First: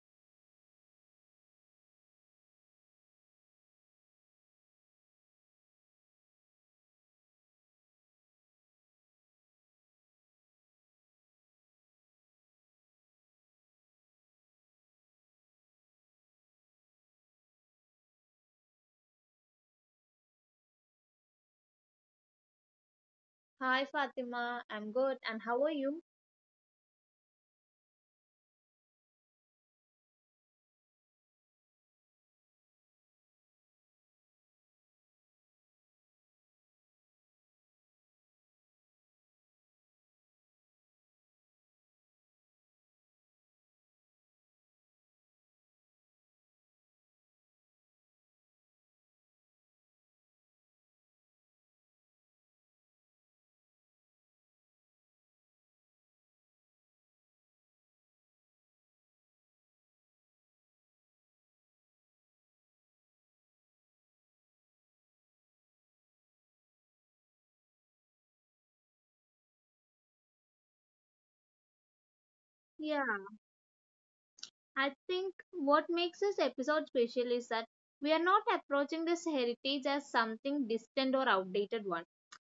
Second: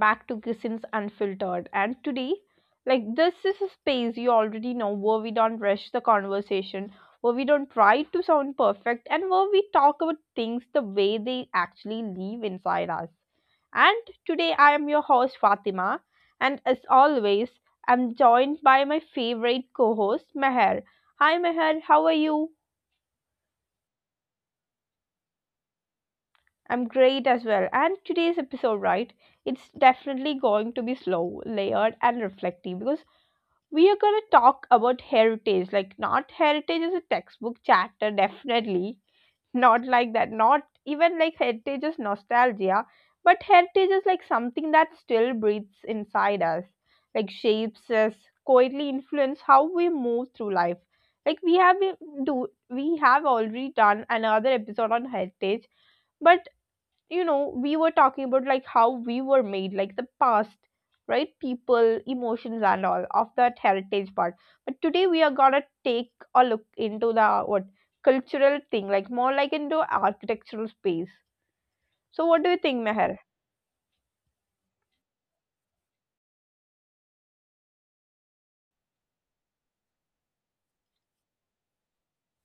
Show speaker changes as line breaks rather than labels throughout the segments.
back to Kissins Unfiltered. And today, like this is a space you already know where we don't rush the conversation, where we don't try to sound perfect, and where we talk about things the way they actually live inside us. And today I am your host Fatima, and as always, I'm joined by my favorite co-host Meher. Hi Meher, how are you?
Hi Fatima, I'm good and how are you?
I'm great as well. And today's episode, right? It's definitely going to be slow, layered, and reflective because we are going to talk about heritage. Like, not heritage is a textbook chapter, definitely. Not like that. Not even like heritage is nostalgia, but heritage is like something that still breathes inside us, like shapes us, quietly influence how we move through life. Like we do we have already done another episode on heritage, but we were talking about like how we were made, like the past, right? People, emotions, and all of that heritage part. But today we are gonna take a look into the what cultural thing, like more like into architectural space. So what do you think,
Yeah,
Meher?
I think what makes this episode special is that we are not approaching this heritage as something distant or outdated one.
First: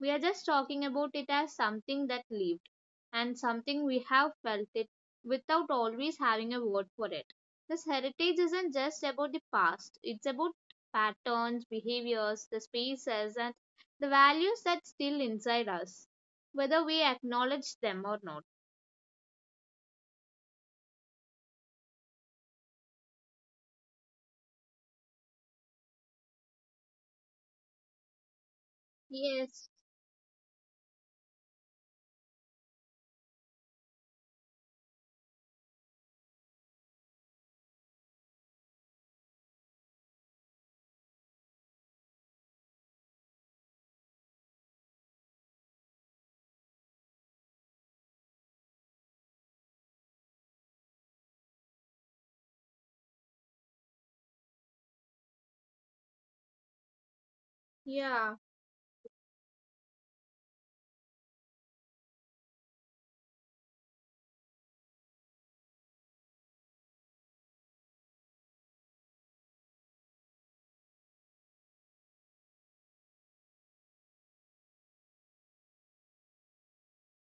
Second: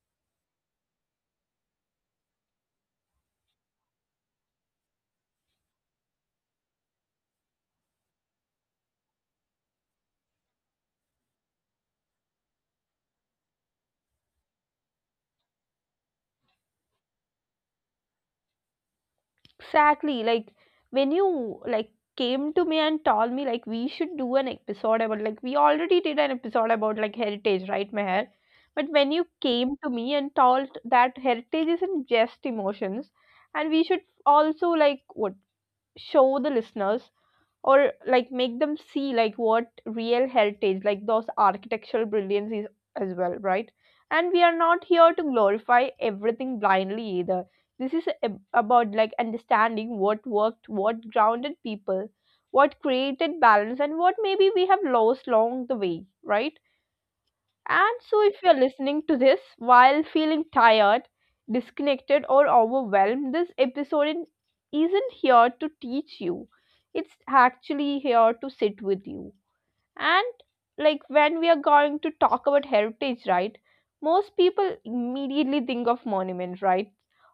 We are just talking about it as something that lived and something we have felt it without always having a word for it. This heritage isn't just about the past, it's about patterns, behaviors, the spaces, and the values that still inside us, whether we acknowledge them or not.
Exactly. Like when you like came to me and told me like we should do an episode about, like we already did an episode about like heritage, right, Meher? But when you
Yes,
came to me and told that heritage isn't just emotions, and we should also like what show the listeners, or like make them see like what real heritage, like those architectural brilliance is as well, right? And we are not here to glorify everything blindly either. This is about like understanding what worked, what grounded people, what created balance, and what maybe we have lost along the way, right? And so,
yeah,
if you're listening to this while feeling tired, disconnected, or overwhelmed, this episode isn't here to teach you. It's actually here to sit with you. And like when we are going to talk about heritage, right? Most people immediately think of monuments, right?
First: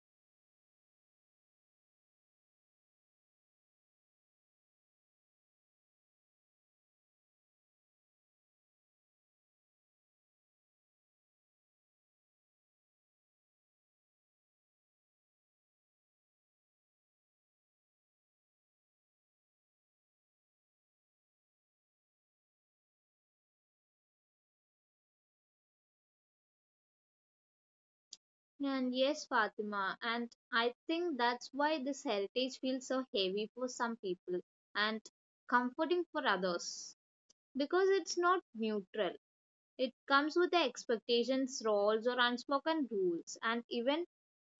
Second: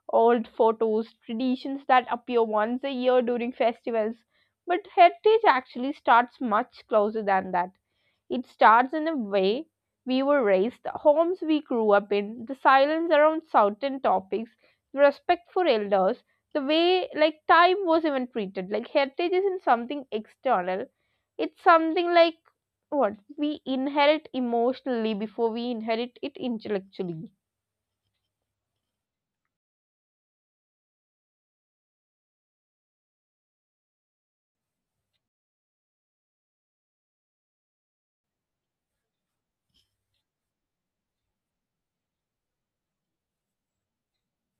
Old photos, traditions that appear once a year during festivals. But heritage actually starts much closer than that. It starts in the way we were raised, the homes we grew up in, the silence around certain topics, the respect for elders, the way like time was even treated. Like heritage isn't something external. It's something like what we inherit emotionally before we inherit it intellectually.
and yes, Fatima, and I think that's why this heritage feels so heavy for some people and comforting for others because it's not neutral. It comes with the expectations, roles, or unspoken rules, and even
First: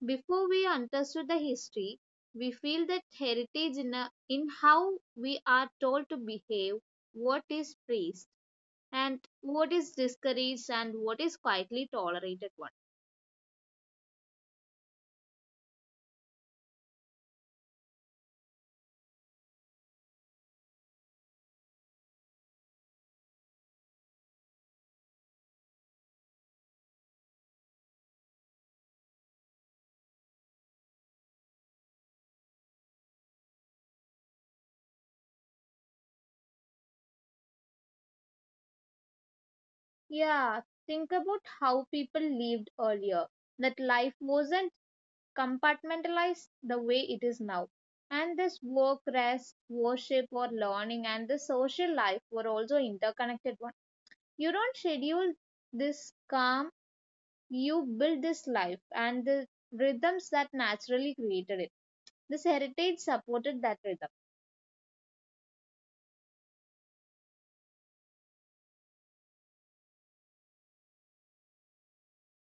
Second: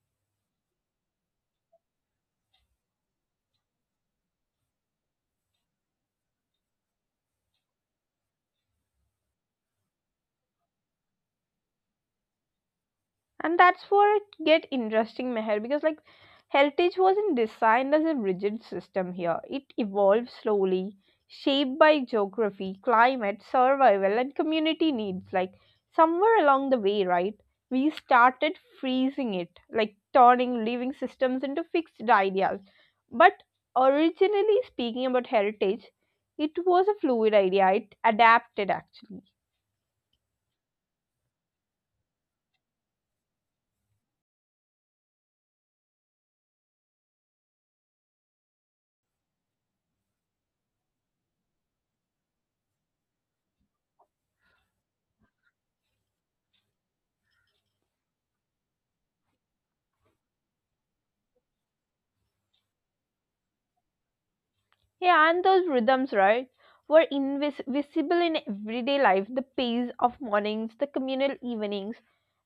before we understood the history, we feel that heritage in how we are told to behave, what is praised, and what is discouraged, and what is quietly tolerated.
And that's where it get interesting, Meher, because like heritage wasn't designed as a rigid system here. It evolved slowly, shaped by geography, climate, survival, and community needs. Like somewhere along the way, right, we started freezing it, like turning living systems into fixed ideas. But originally speaking about heritage, it was a fluid idea. It adapted, actually.
Yeah, think about how people lived earlier. That life wasn't compartmentalized the way it is now. And this work, rest, worship, or learning, and the social life were also interconnected one. You don't schedule this calm, you build this life and the rhythms that naturally created it. This heritage supported that rhythm.
Yeah, and those rhythms, right, were invisible in everyday life. The pace of mornings, the communal evenings,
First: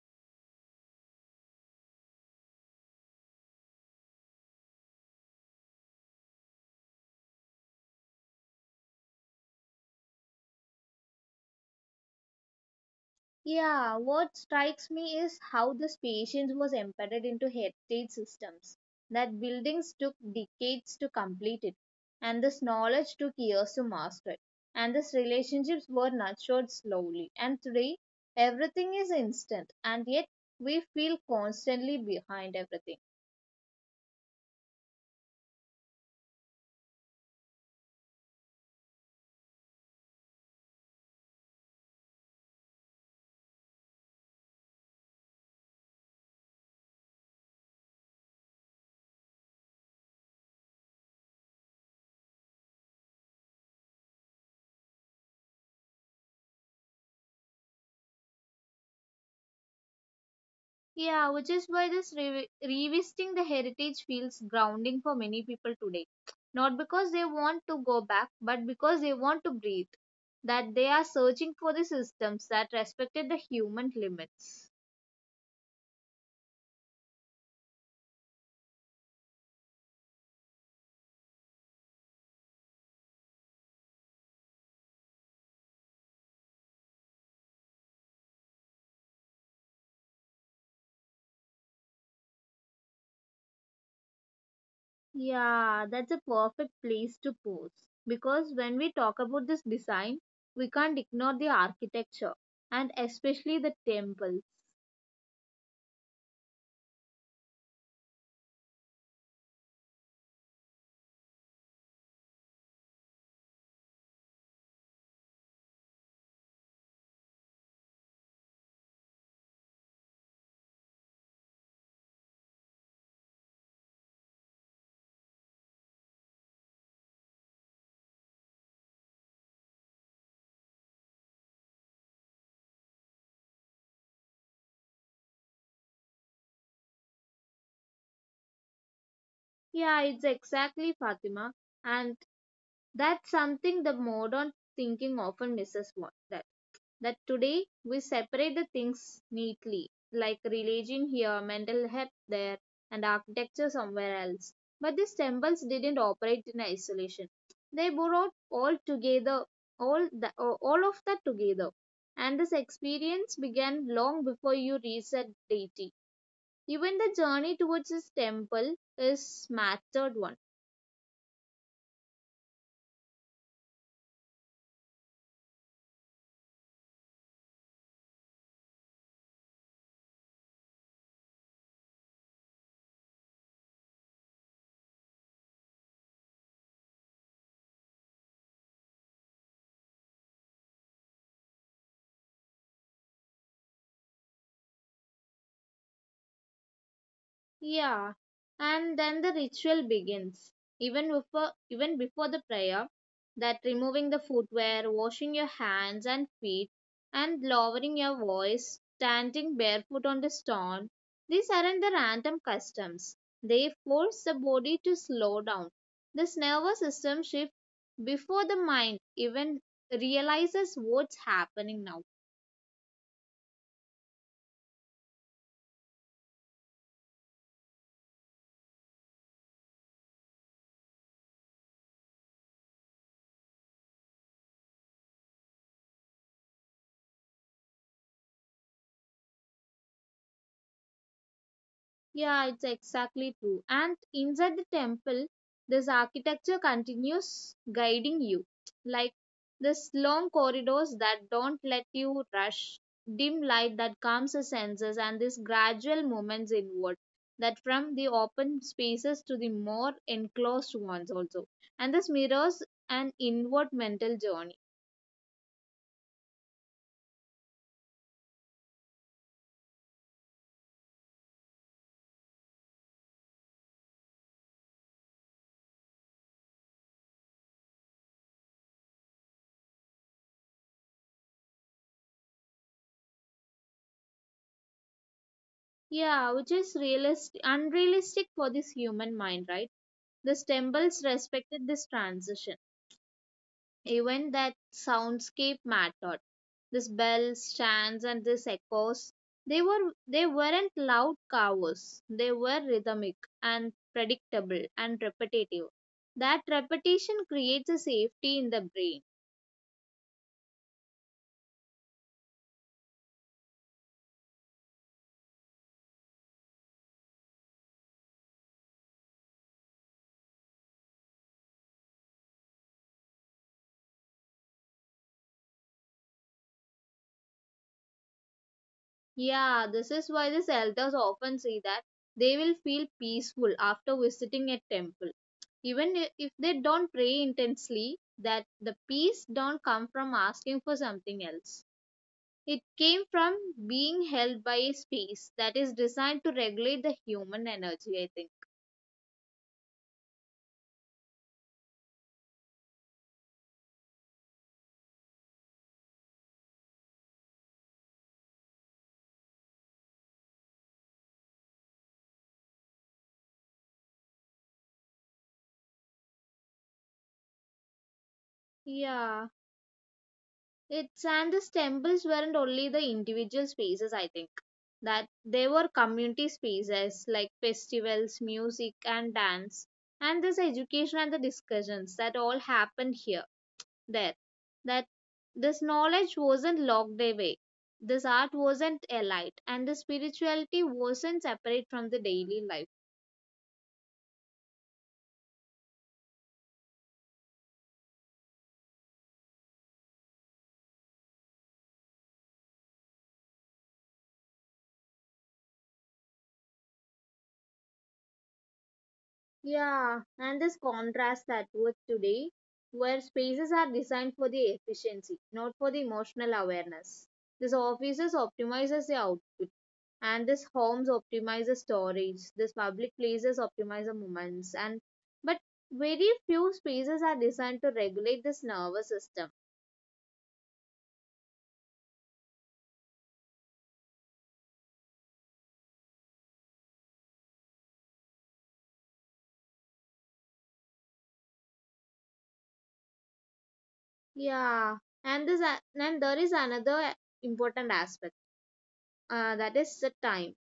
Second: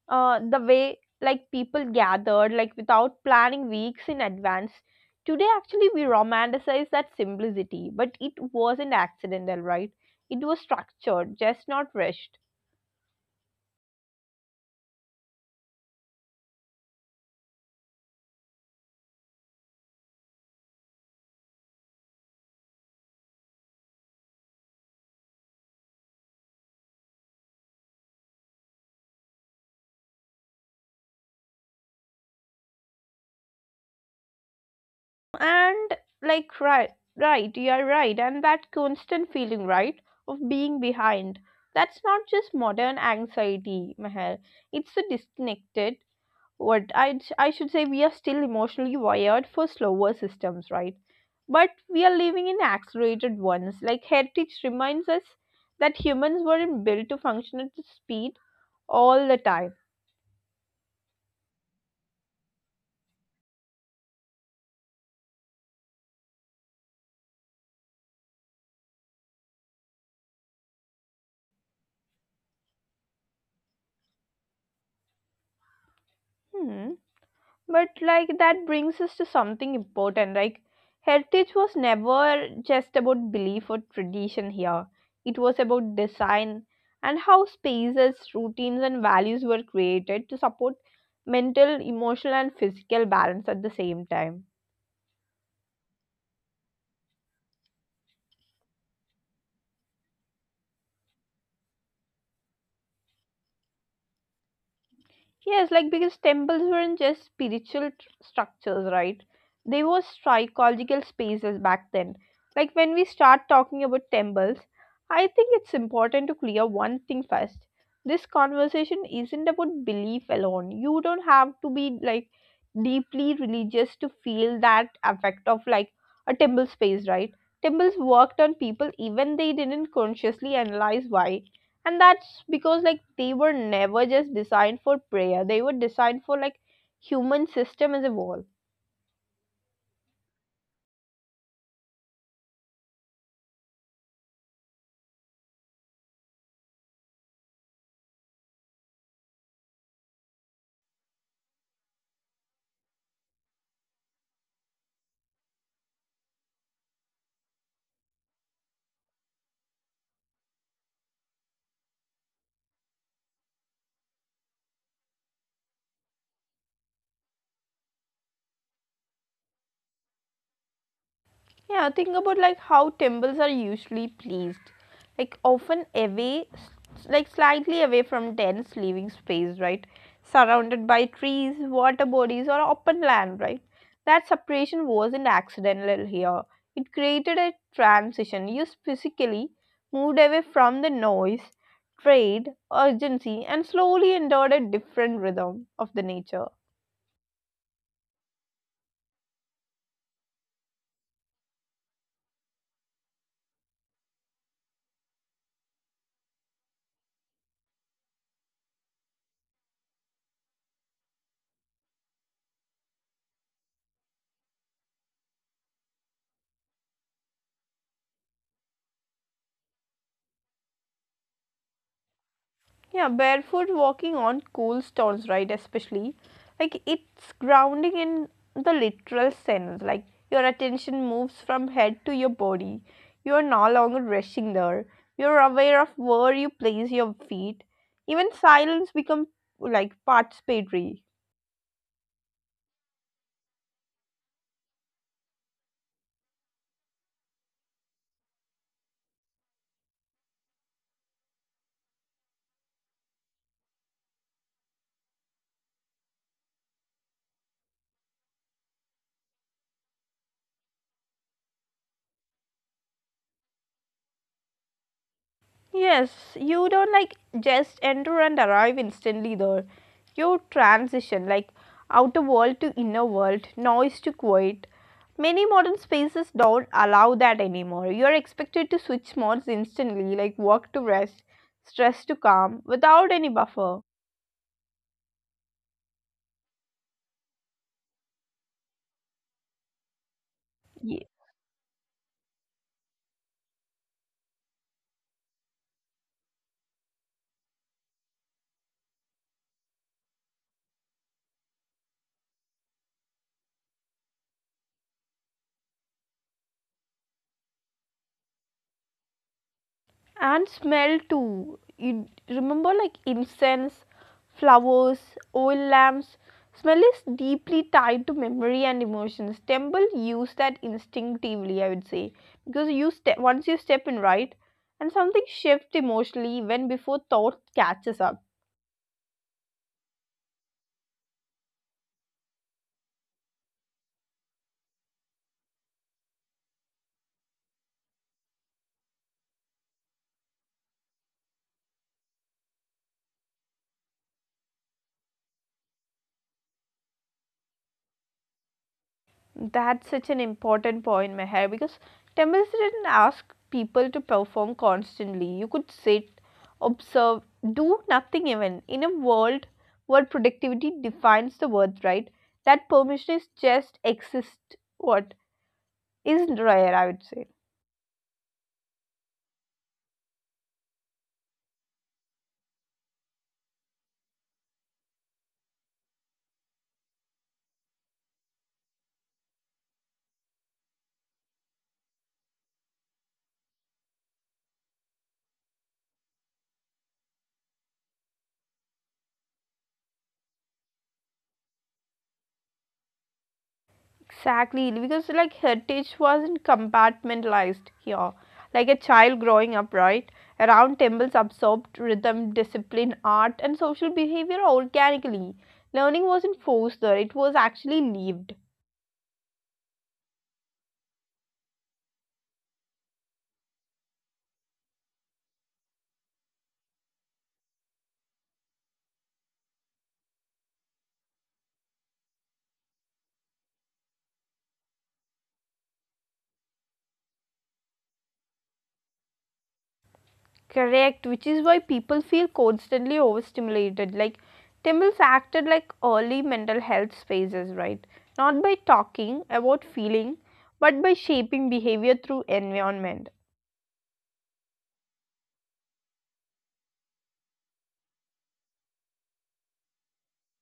the way like people gathered, like without planning weeks in advance. Today, actually, we romanticize that simplicity, but it wasn't accidental, right? It was structured, just not rushed.
Yeah, what strikes me is how this patience was embedded into heritage systems, that buildings took decades to complete it, and this knowledge took years to master it, and these relationships were nurtured slowly. And today, everything is instant, and yet we feel constantly behind everything.
And like, right, right you are right. And that constant feeling, right, of being behind, that's not just modern anxiety, Meher. It's a disconnected, what, I should say we are still emotionally wired for slower systems, right? But we are living in accelerated ones. Like heritage reminds us that humans weren't built to function at the speed all the time.
Yeah, which is why this revisiting the heritage feels grounding for many people today. Not because they want to go back, but because they want to breathe. That they are searching for the systems that respected the human limits.
Hmm. But like that brings us to something important. Like heritage was never just about belief or tradition here. It was about design and how spaces, routines, and values were created to support mental, emotional, and physical balance at the same time.
Yeah, that's a perfect place to pause. Because when we talk about this design, we can't ignore the architecture and especially the temples.
Yes, like because temples weren't just spiritual structures, right? They were psychological spaces back then. Like when we start talking about temples, I think it's important to clear one thing first. This conversation isn't about belief alone. You don't have to be like deeply religious to feel that effect of like a temple space, right? Temples worked on people even they didn't consciously analyze why. And that's because like they were never just designed for prayer. They were designed for like human system as a whole.
Yeah, it's exactly Fatima. And that's something the modern thinking often misses, what, that that today we separate the things neatly, like religion here, mental health there, and architecture somewhere else. But these temples didn't operate in isolation. They brought all together, all of that together, and this experience began long before you reached that deity. Even the journey towards this temple is mattered one.
Yeah, think about like how temples are usually placed, like often away, like slightly away from dense living space, right? Surrounded by trees, water bodies, or open land, right? That separation wasn't accidental here. It created a transition. You physically moved away from the noise, trade, urgency, and slowly entered a different rhythm of the nature.
Yeah, and then the ritual begins. Even before the prayer, that removing the footwear, washing your hands and feet, and lowering your voice, standing barefoot on the stone, these aren't the random customs. They force the body to slow down. This nervous system shifts before the mind even realizes what's happening now.
Yeah, barefoot walking on cool stones, right? Especially, like it's grounding in the literal sense. Like your attention moves from head to your body. You are no longer rushing there. You're aware of where you place your feet. Even silence becomes like participatory.
Yeah, it's exactly true. And inside the temple, this architecture continues guiding you, like this long corridors that don't let you rush, dim light that calms the senses, and these gradual movements inward, that from the open spaces to the more enclosed ones also, and this mirrors an inward mental journey.
Yes, you don't like just enter and arrive instantly there. You transition like outer world to inner world, noise to quiet. Many modern spaces don't allow that anymore. You are expected to switch modes instantly, like work to rest, stress to calm, without any buffer.
Yeah, which is realistic, unrealistic for this human mind, right? These temples respected this transition. Even that soundscape mattered. This bell stands and this echoes. They weren't loud covers. They were rhythmic and predictable and repetitive. That repetition creates a safety in the brain.
And smell too. You remember like incense, flowers, oil lamps. Smell is deeply tied to memory and emotions. Temple use that instinctively, I would say, because you once you step in, right, and something shifts emotionally when before thought catches up.
Yeah, this is why these elders often say that they will feel peaceful after visiting a temple. Even if they don't pray intensely, that the peace don't come from asking for something else. It came from being held by a space that is designed to regulate the human energy, I think.
That's such an important point, Meher, because temples didn't ask people to perform constantly. You could sit, observe, do nothing even. In a world where productivity defines the worth, right? That permission is just exist what is rare, I would say.
Yeah, it's and these temples weren't only the individual spaces, I think, that they were community spaces like festivals, music, and dance, and this education and the discussions that all happened here, there. That this knowledge wasn't locked away, this art wasn't elite, and the spirituality wasn't separate from the daily life.
Exactly, because like heritage wasn't compartmentalized here. Like a child growing up, right, around temples absorbed rhythm, discipline, art, and social behavior organically. Learning wasn't forced there, it was actually lived.
Yeah, and this contrasts that with today, where spaces are designed for the efficiency, not for the emotional awareness. This offices optimizes the output, and this homes optimizes storage. This public places optimize the moments, and but very few spaces are designed to regulate this nervous system.
Correct, which is why people feel constantly overstimulated. Like temples acted like early mental health spaces, right? Not by talking about feeling, but by shaping behavior through environment.
Yeah, and there is another important aspect, that is the time.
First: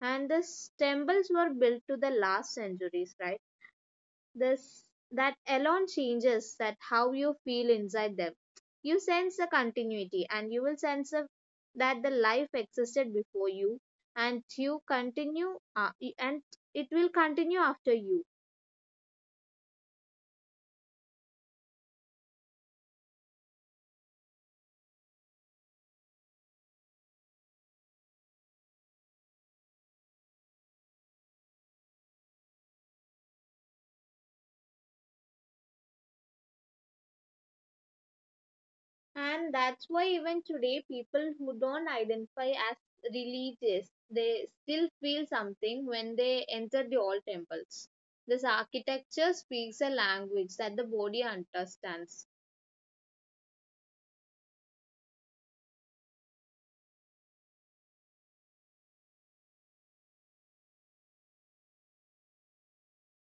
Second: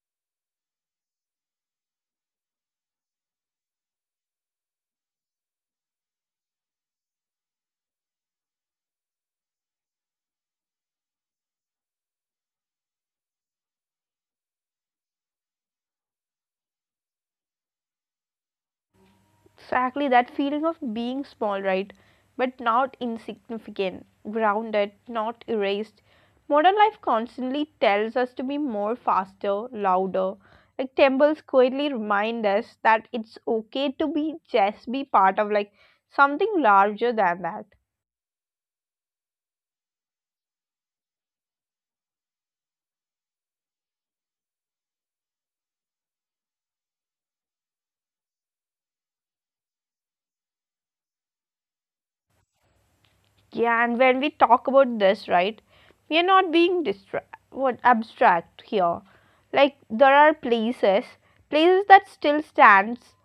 And the temples were built to the last centuries, right? This, that alone changes that how you feel inside them. You sense the continuity and you will sense that the life existed before you and you continue, and it will continue after you.
Exactly that feeling of being small, right? But not insignificant, grounded, not erased. Modern life constantly tells us to be more faster, louder. Like temples quietly remind us that it's okay to be just be part of like something larger than that.
And that's why even today people who don't identify as religious, they still feel something when they enter the old temples. This architecture speaks a language that the body understands.
Yeah, and when we talk about this, right, we are not being what abstract here. Like there are places, places that still stands,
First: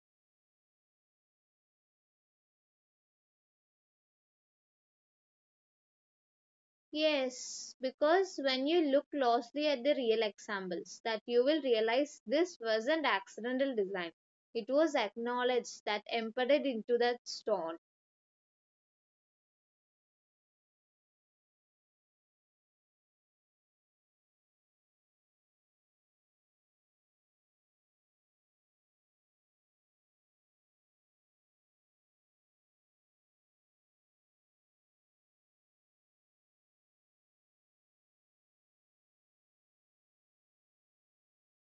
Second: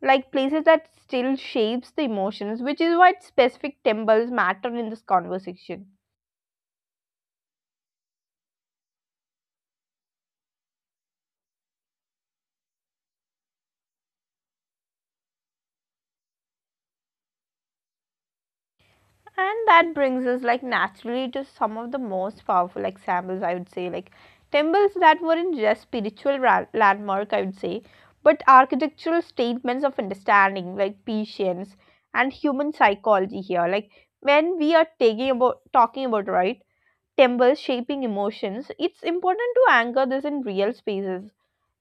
like places that still shapes the emotions, which is why specific temples matter in this conversation.
Yes, because when you look closely at the real examples, that you will realize this wasn't accidental design. It was acknowledged that embedded into that stone.
And that brings us like naturally to some of the most powerful examples, I would say, like temples that weren't just spiritual landmark, I would say, but architectural statements of understanding, like patience and human psychology here. Like when we are taking about talking about, right, temples shaping emotions, it's important to anchor this in real spaces,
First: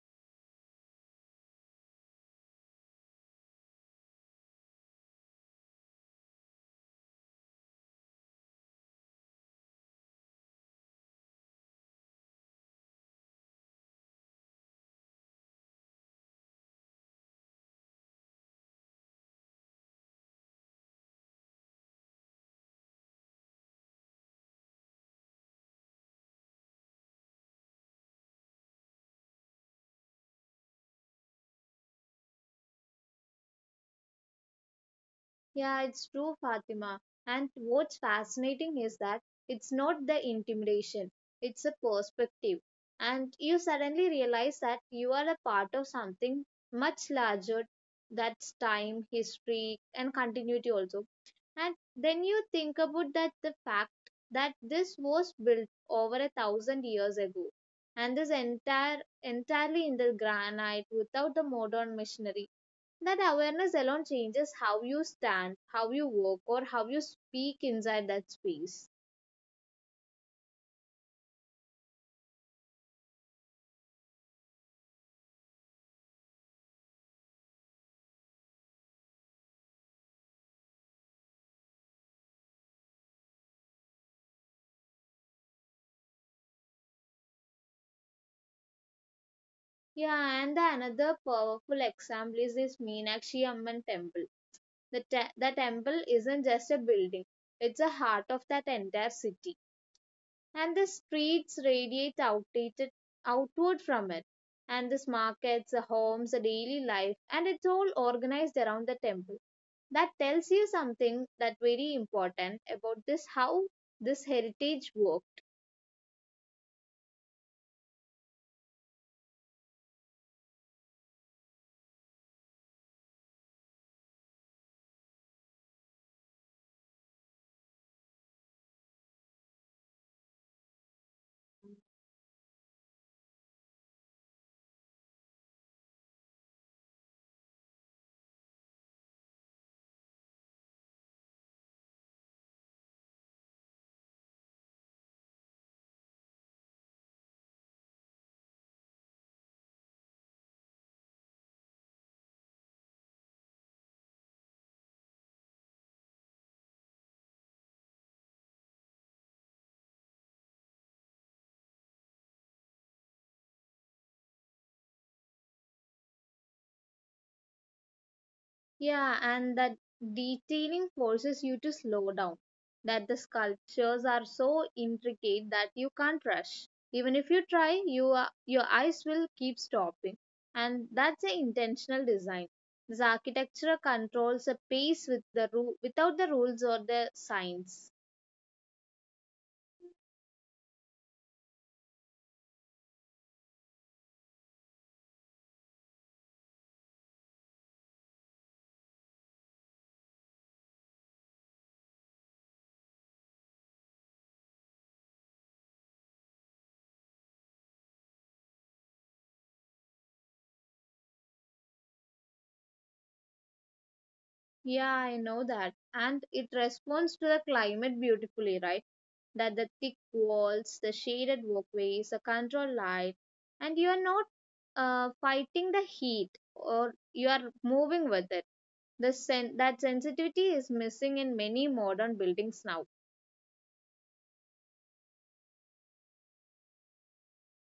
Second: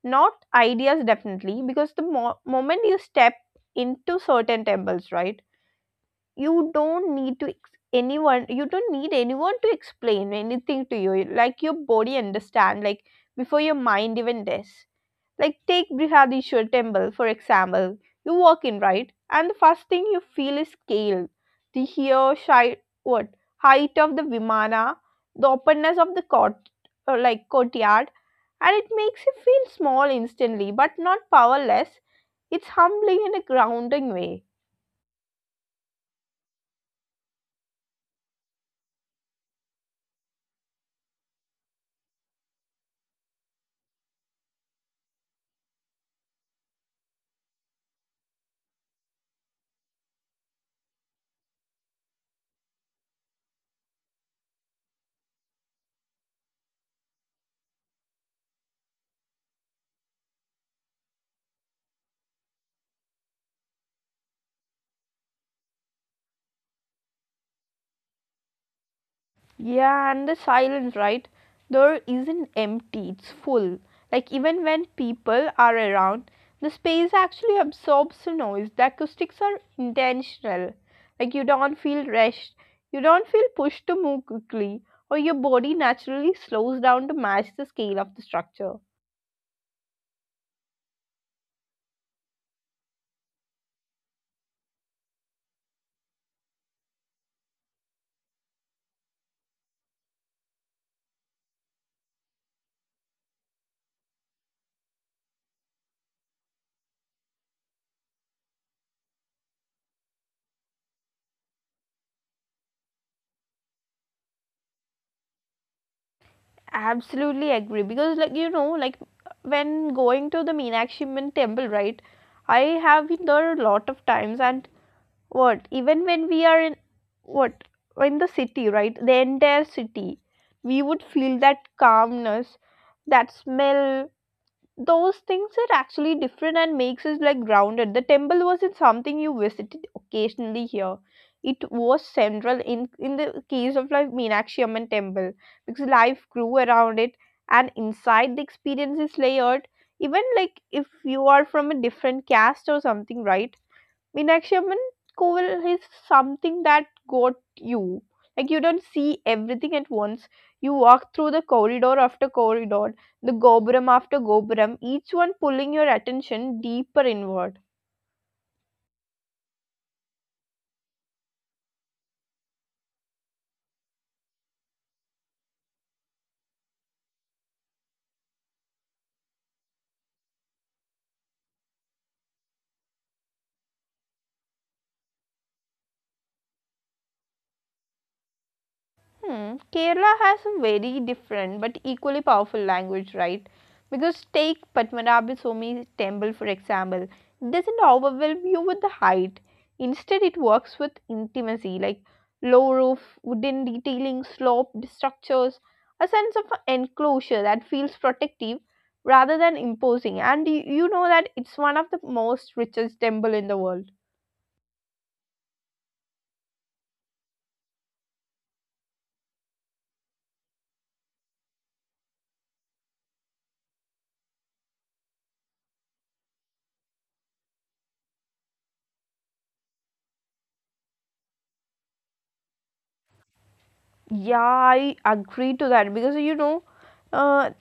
not ideas, definitely, because the moment you step into certain temples, right? You don't need to ex- anyone, you don't need anyone to explain anything to you, like your body understand like before your mind even does. Like take Brihadishwar temple for example. You walk in, right, and the first thing you feel is scale, the here shy, what, height of the vimana, the openness of the court, or like courtyard, and it makes you feel small instantly, but not powerless. It's humbling in a grounding way.
Yeah, it's true, Fatima. And what's fascinating is that it's not the intimidation, it's a perspective. And you suddenly realize that you are a part of something much larger, that's time, history, and continuity also. And then you think about that the fact that this was built over a thousand years ago and this entirely in the granite without the modern machinery. That awareness alone changes how you stand, how you walk, or how you speak inside that space.
Yeah, and the silence, right? There isn't empty, it's full. Like, even when people are around, the space actually absorbs the noise. The acoustics are intentional. Like, you don't feel rushed, you don't feel pushed to move quickly, or your body naturally slows down to match the scale of the structure.
Yeah and the another powerful example is this Meenakshi Amman temple. The temple isn't just a building, it's the heart of that entire city. And the streets radiate outdated outward from it. And this markets, the homes, the daily life, and it's all organized around the temple. That tells you something that very important about this, how this heritage worked.
Absolutely agree, because, like, like, when going to the Meenakshi Amman temple, right? I have been there a lot of times, and what even when we are in, what, in the city, right, the entire city, we would feel that calmness, that smell, those things are actually different and makes us like grounded. The temple wasn't something you visited occasionally here. It was central, in the case of like Meenakshi Amman temple, because life grew around it. And inside, the experience is layered. Even like if you are from a different caste or something, right, Meenakshi Amman Koval is something that got you. Like you don't see everything at once. You walk through the corridor after corridor, the goburam after goburam, each one pulling your attention deeper inward.
Yeah, and that detailing forces you to slow down. That the sculptures are so intricate that you can't rush. Even if you try, your eyes will keep stopping. And that's an intentional design. This architecture controls a pace with the without the rules or the signs.
Hmm. Kerala has a very different but equally powerful language, right? Because take Padmanabhaswamy temple for example, it doesn't overwhelm you with the height. Instead, it works with intimacy, like low roof, wooden detailing, sloped structures, a sense of enclosure that feels protective rather than imposing. And you know that it's one of the most richest temple in the world.
Yeah, I know that. And it responds to the climate beautifully, right? That the thick walls, the shaded walkways, the control light, and you are not fighting the heat or you are moving with it. The that sensitivity is missing in many modern buildings now.
Yeah, I agree to that because uh,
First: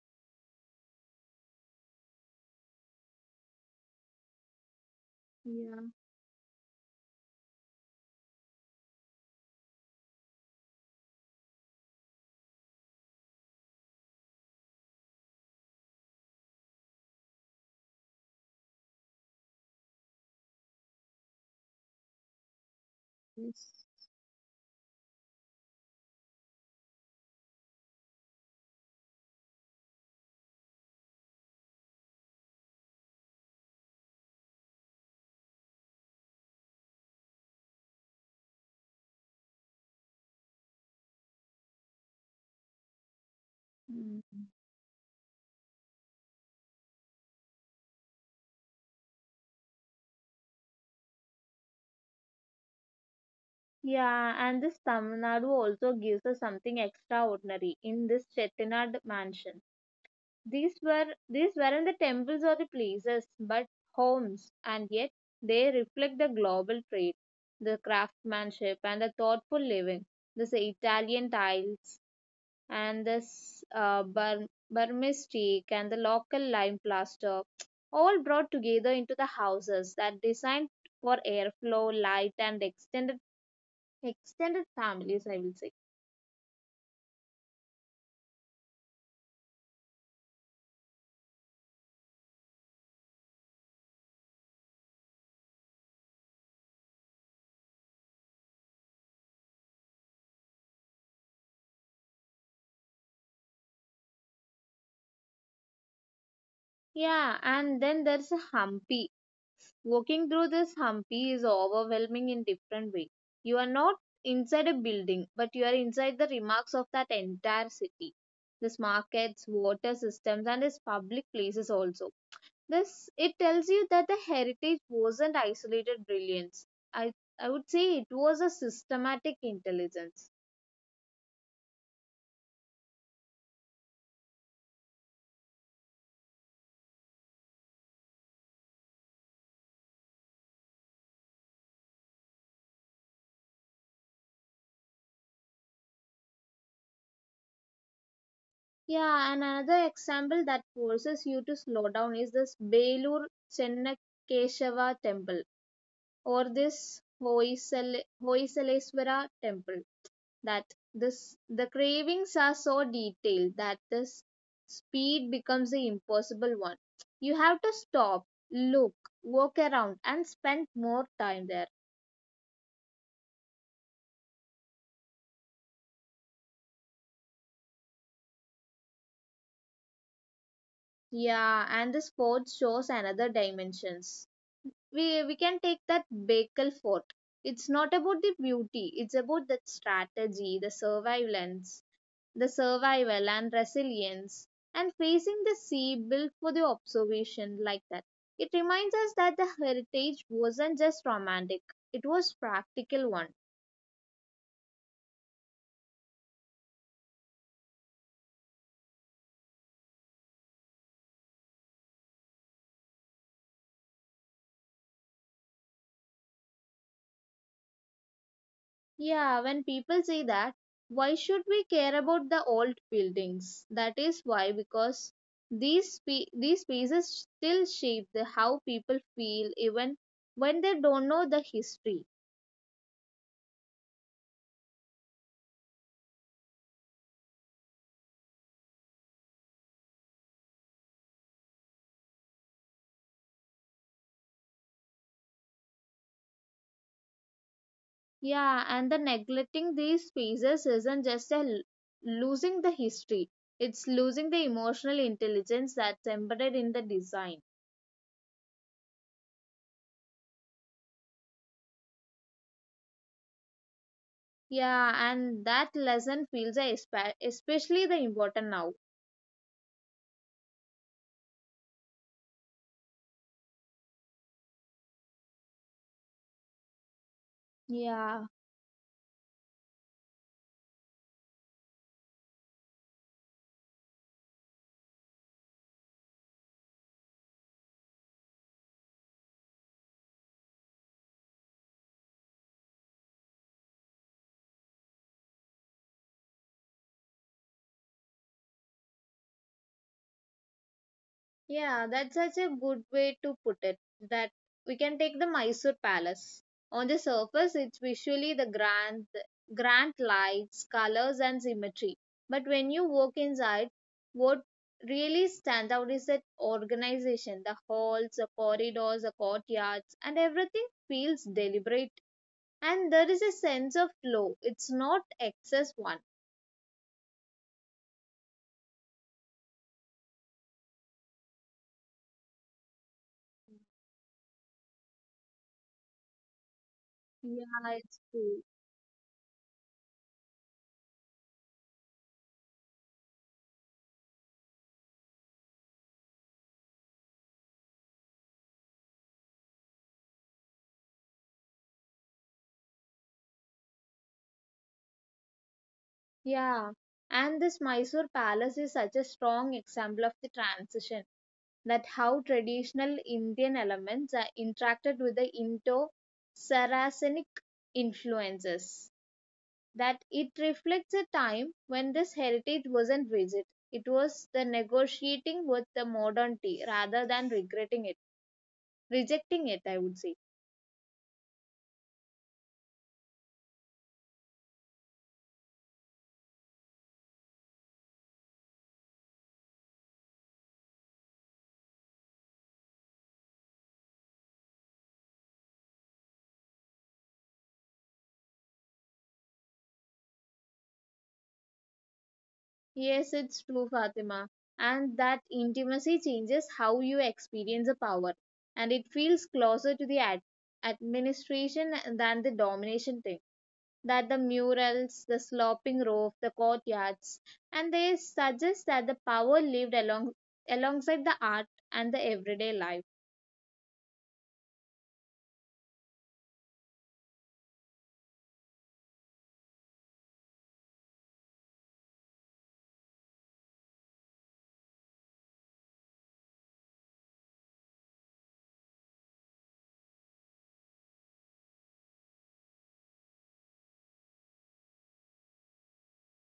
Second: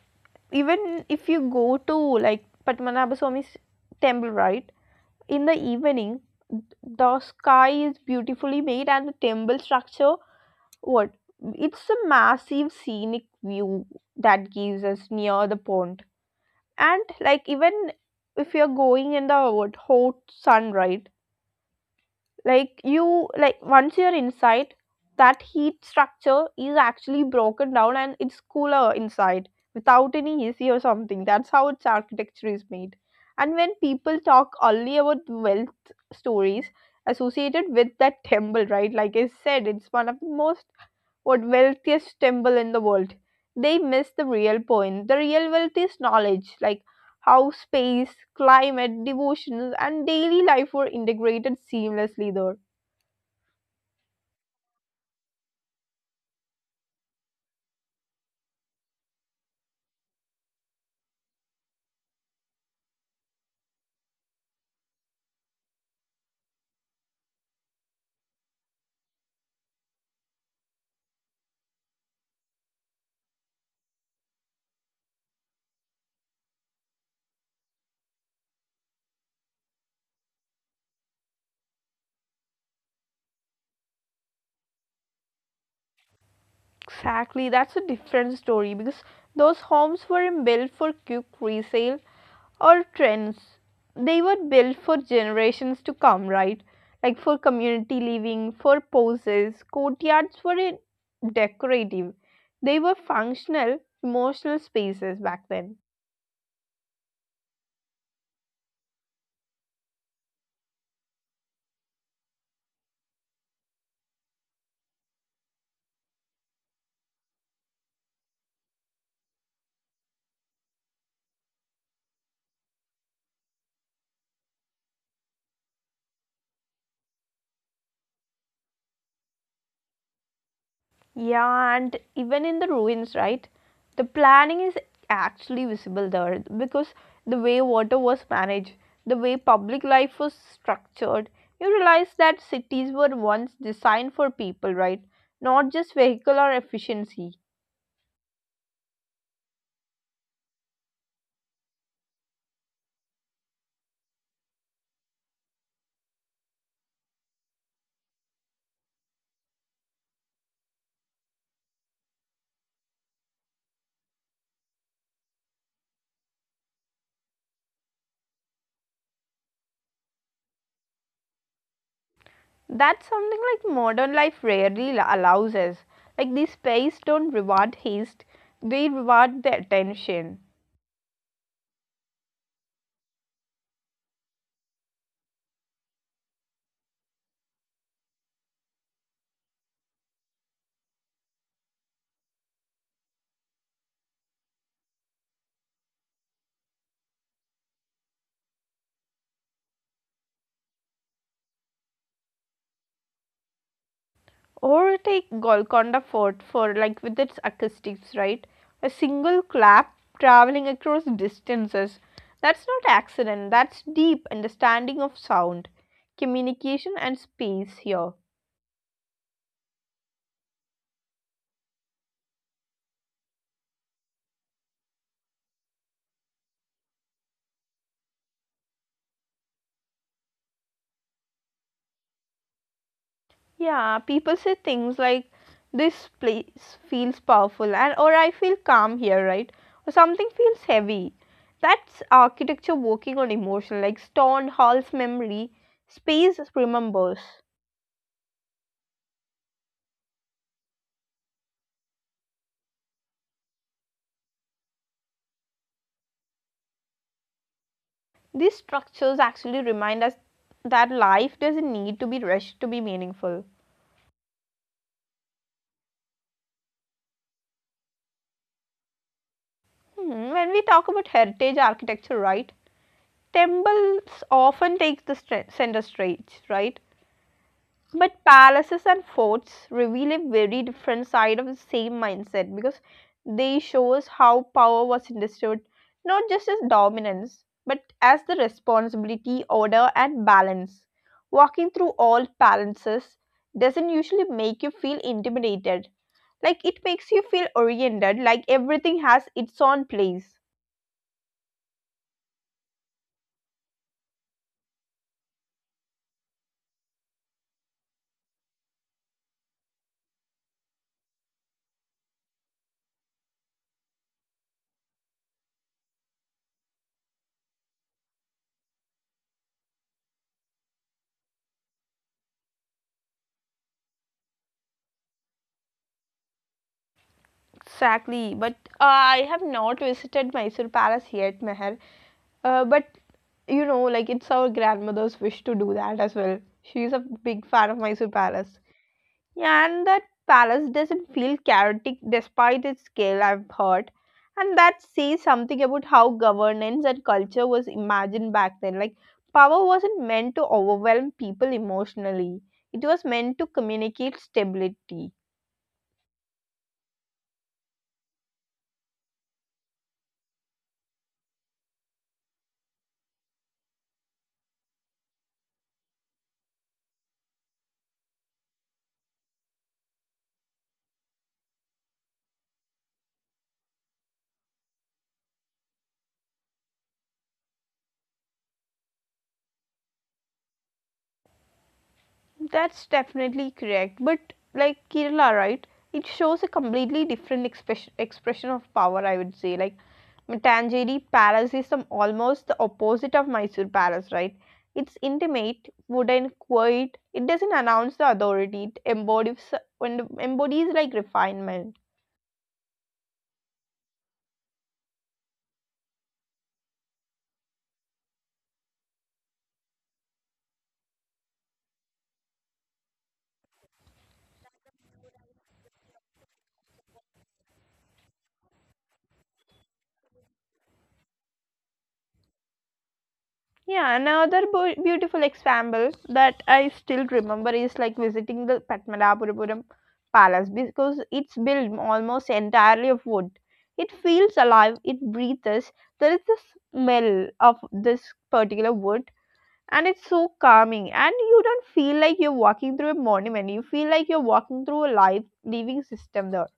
even if you go to like Padmanabha Swami's temple, right? In the
Yeah.
evening, the sky is beautifully made and the temple structure, what? It's a massive scenic view that gives us near the pond. And like even if you're going in the what, hot sun, right? Like you like
Yes.
once you're inside that heat structure is actually broken down, and it's cooler inside without any AC or something. That's how its architecture is made. And when people talk only about wealth stories associated with that temple, right, like I said, it's one of the most what wealthiest temple in the world. They miss
Mm.
the real point. The real wealth is knowledge, like how space, climate, devotions, and daily life were integrated seamlessly there.
Yeah, and this Tamil Nadu also gives us something extraordinary in this Chettinad mansion. These weren't the temples or the places, but homes, and yet they reflect the global trade, the craftsmanship, and the thoughtful living. This Italian tiles and this Burmese teak and the local lime plaster, all brought together into the houses that designed for airflow, light, and extended families. I will say.
Exactly, that's a different story because those homes weren't built for quick resale or trends. They were built for generations to come, right? Like for community living, for poses, decorative. They were functional, emotional spaces back then.
Yeah, and then there's a Hampi. Walking through this Hampi is overwhelming in different way. You are not inside a building, but you are inside the remarks of that entire city. This markets, water systems, and its public places also. This it tells you that the heritage wasn't isolated brilliance. I I would say it was a systematic intelligence.
Yeah, and even in the ruins, right? The planning is actually visible there because the way water was managed, the way public life was structured, you realize that cities were once designed for people, right? Not just vehicle or efficiency.
Yeah, and another example that forces you to slow down is this Belur Chennakeshava temple or this Hoysaleswara temple, that this the cravings are so detailed that this speed becomes the impossible one. You have to stop, look, walk around and spend more time there.
That's something like modern life allows us. Like these space don't reward haste, they reward the attention.
Yeah, and the fort shows another dimensions. We can take that Bakel fort. It's not about the beauty, it's about the strategy, the surveillance, the survival and resilience, and facing the sea built for the observation like that. It reminds us that the heritage wasn't just romantic, it was practical one.
Or take Golconda Fort for like with its acoustics, right? A single clap traveling across distances. That's not accident, that's deep understanding of sound, communication and space here.
Yeah, when people say that, why should we care about the old buildings? That is why, because these spaces still shape the how people feel even when they don't know the history.
Yeah, people say things like this place feels powerful and or I feel calm here, right? Or something feels heavy. That's architecture working on emotion, like Stone Hall's memory, space remembers.
Yeah, and the neglecting these spaces isn't just a losing the history, it's losing the emotional intelligence that's embedded in the design.
These structures actually remind us that life doesn't need to be rushed to be meaningful.
Yeah, and that lesson feels a especially the important now.
When we talk about heritage architecture, right, temples often take the center stage, right? But
Yeah.
palaces and forts reveal a very different side of the same mindset because they show us how power was understood, not just as dominance but as the responsibility, order, and balance. Walking through all palaces doesn't usually make you feel intimidated, like it makes you feel oriented, like everything has its own place.
Yeah, that's such a good way to put it. That we can take the Mysore Palace. On the surface, it's visually grand lights, colors, and symmetry. But when you walk inside, what really stands out is that organization. The halls, the corridors, the courtyards, and everything feels deliberate. And there is a sense of flow. It's not excess one.
Exactly, but I have not visited Mysore Palace yet, Meher. But you know, like it's our grandmother's wish to do that as well. She's a
Yeah,
big fan of
it's
Mysore
true.
Palace. Yeah, and that palace doesn't feel chaotic despite its scale, I've heard. And that says something about how governance and culture was imagined back then. Like, power wasn't meant to overwhelm people emotionally, it was meant to communicate stability.
Yeah, and this Mysore palace is such a strong example of the transition, that how traditional Indian elements are interacted with the Indo Saracenic influences. That it reflects a time when this heritage wasn't rigid, it was the negotiating with the modernity rather than rejecting it, I would say.
That's definitely correct. But like Kerala, right? It shows a completely different expression of power. I would say like Matanjeri Palace is some almost the opposite of Mysore Palace, right? It's intimate, wooden, quiet. It doesn't announce the authority. It embodies and embodies like refinement.
Yes, it's true, Fatima. And that intimacy changes how you experience the power, and it feels closer to the administration than the domination thing. That the murals, the sloping roof, the courtyards, and they suggest that the power lived alongside the art and the everyday life.
Yeah, another beautiful example that I still remember is like visiting the Padmanabhapuram Palace because it's built almost entirely of wood. It feels alive, it breathes. There is the smell of this particular wood, and it's so calming. And you don't feel like you're walking through a monument, you feel like you're walking through a live living system there.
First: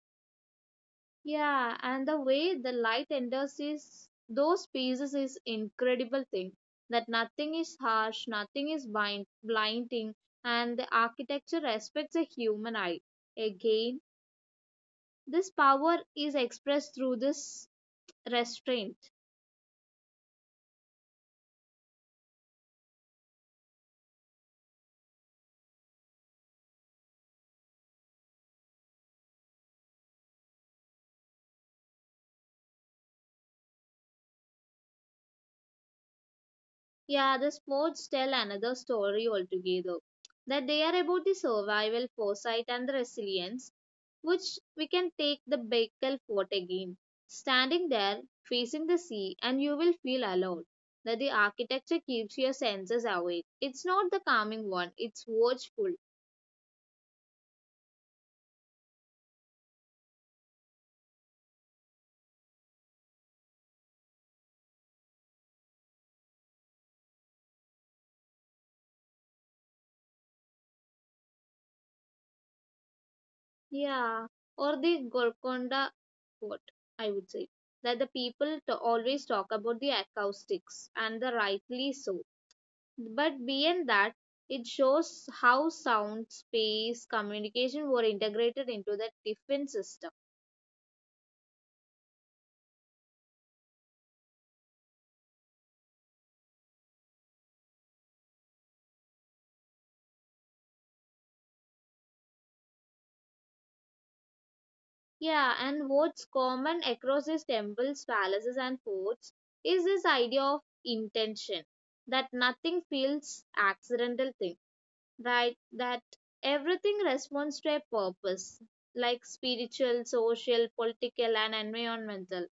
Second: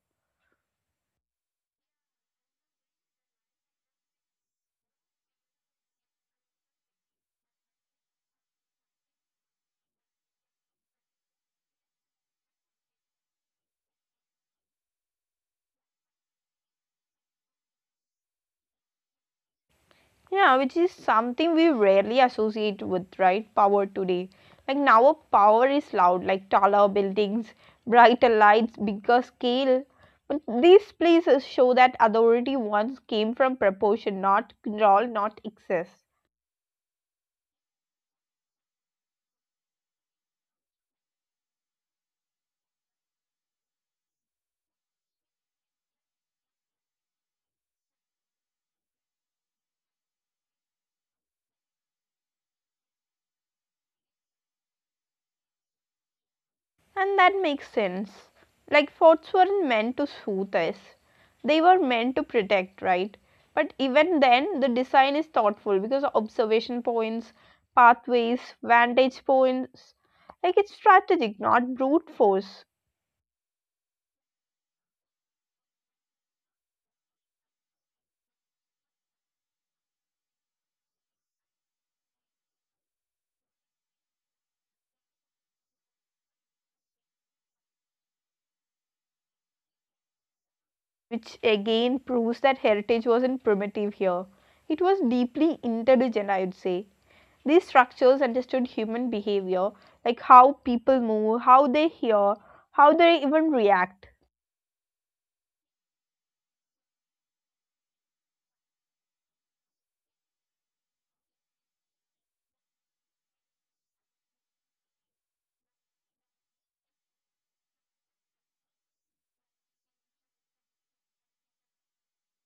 Yeah, and the way the light enters is those pieces is incredible thing. That nothing is harsh, nothing is blinding, and the architecture respects the human eye. Again, this power is expressed through this restraint.
Yeah, which is something we rarely associate with, right? Power today. Like now, our power is loud, like taller buildings, brighter lights, bigger scale. But these places show that authority once came from proportion, not control, not excess.
Yeah, the sports tell another story altogether. That they are about the survival, foresight, and the resilience which we can take the Baikal fort again. Standing there, facing the sea, and you will feel alone. That the architecture keeps your senses awake. It's not the calming one, it's watchful.
And that makes sense. Like forts weren't meant to soothe us. They were meant to protect, right? But even then the design is thoughtful because observation points, pathways, vantage points, like it's strategic, not brute force,
Yeah. Or the Golconda fort, I would say. That the people to always talk about the acoustics, and the rightly so. But beyond that, it shows how sound, space, communication were integrated into the different system.
which again proves that heritage wasn't primitive here. It was deeply intelligent, I would say. These structures understood human behavior, like how people move, how they hear, how they even react.
Yeah, and what's common across these temples, palaces, and forts is this idea of intention that nothing feels accidental thing, right? That everything responds to a purpose, like spiritual, social, political, and environmental.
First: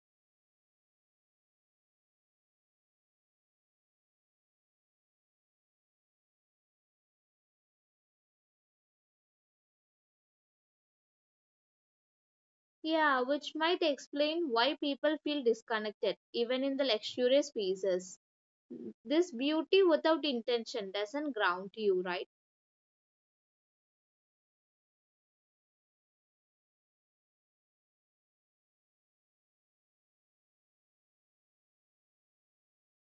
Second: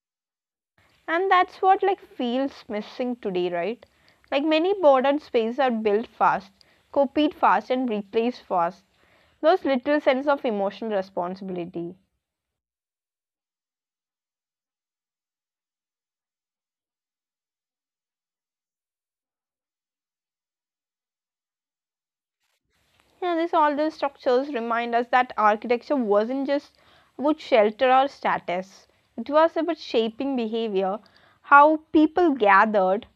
And that's what like feels missing today, right? Like many modern spaces are built fast, copied fast and replaced fast, those little sense of emotional responsibility.
Yeah, which might explain why people feel disconnected, even in the luxurious spaces. This beauty without intention doesn't ground you, right?
Yeah, this all these structures remind us that architecture wasn't just about shelter or status, it was about shaping behavior, how people gathered,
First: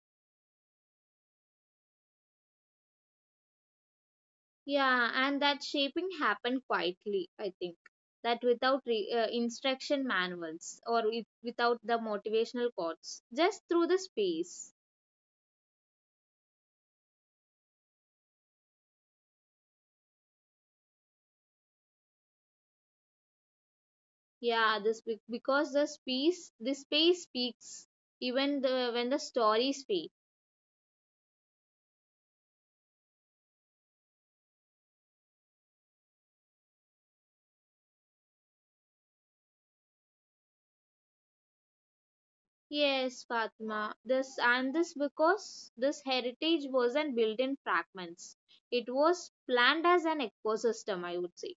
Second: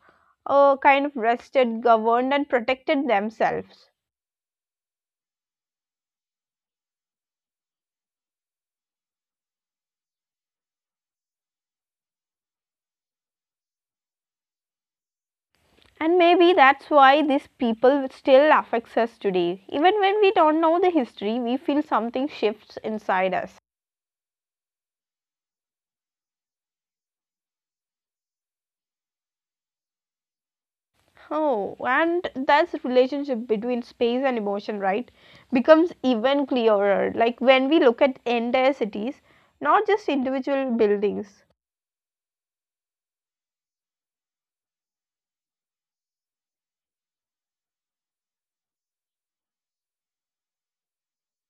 kind of rested, governed and protected themselves.
Yeah, and that shaping happened quietly, I think. That without instruction manuals or without the motivational quotes, just through the space.
And maybe that's why these people still affects us today. Even when we don't know the history, we feel something shifts inside us.
Yeah, because the space speaks even the when the stories fade.
Oh, and that's relationship between space and emotion, right? Becomes even clearer. Like when we look at entire cities, not just individual buildings.
Yes, Fatima. This because this heritage wasn't built in fragments. It was planned as an ecosystem, I would say.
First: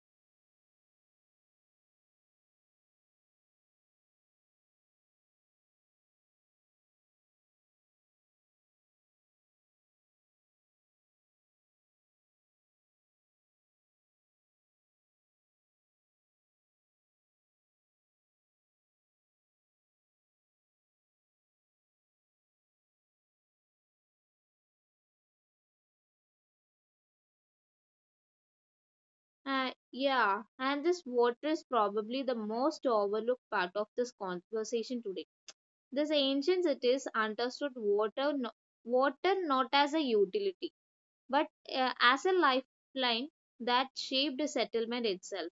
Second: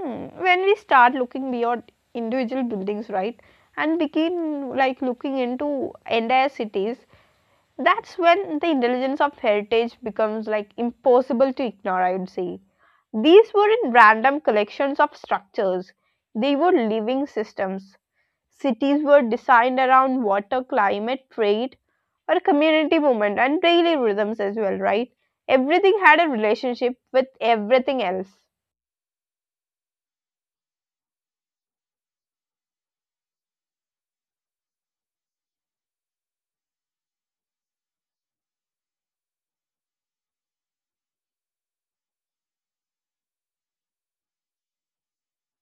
Hmm. When we start looking beyond individual buildings, right? And begin like looking into entire cities, that's when the intelligence of heritage becomes like impossible to ignore, I would say. These weren't random collections of structures, they were living systems. Cities were designed around water, climate, trade, or community movement and daily rhythms as well, right? Everything had a relationship with everything else.
Yeah, and this water is probably the most overlooked part of this conversation today. These ancient cities understood water, no, water not as a utility, but as a lifeline that shaped the settlement itself.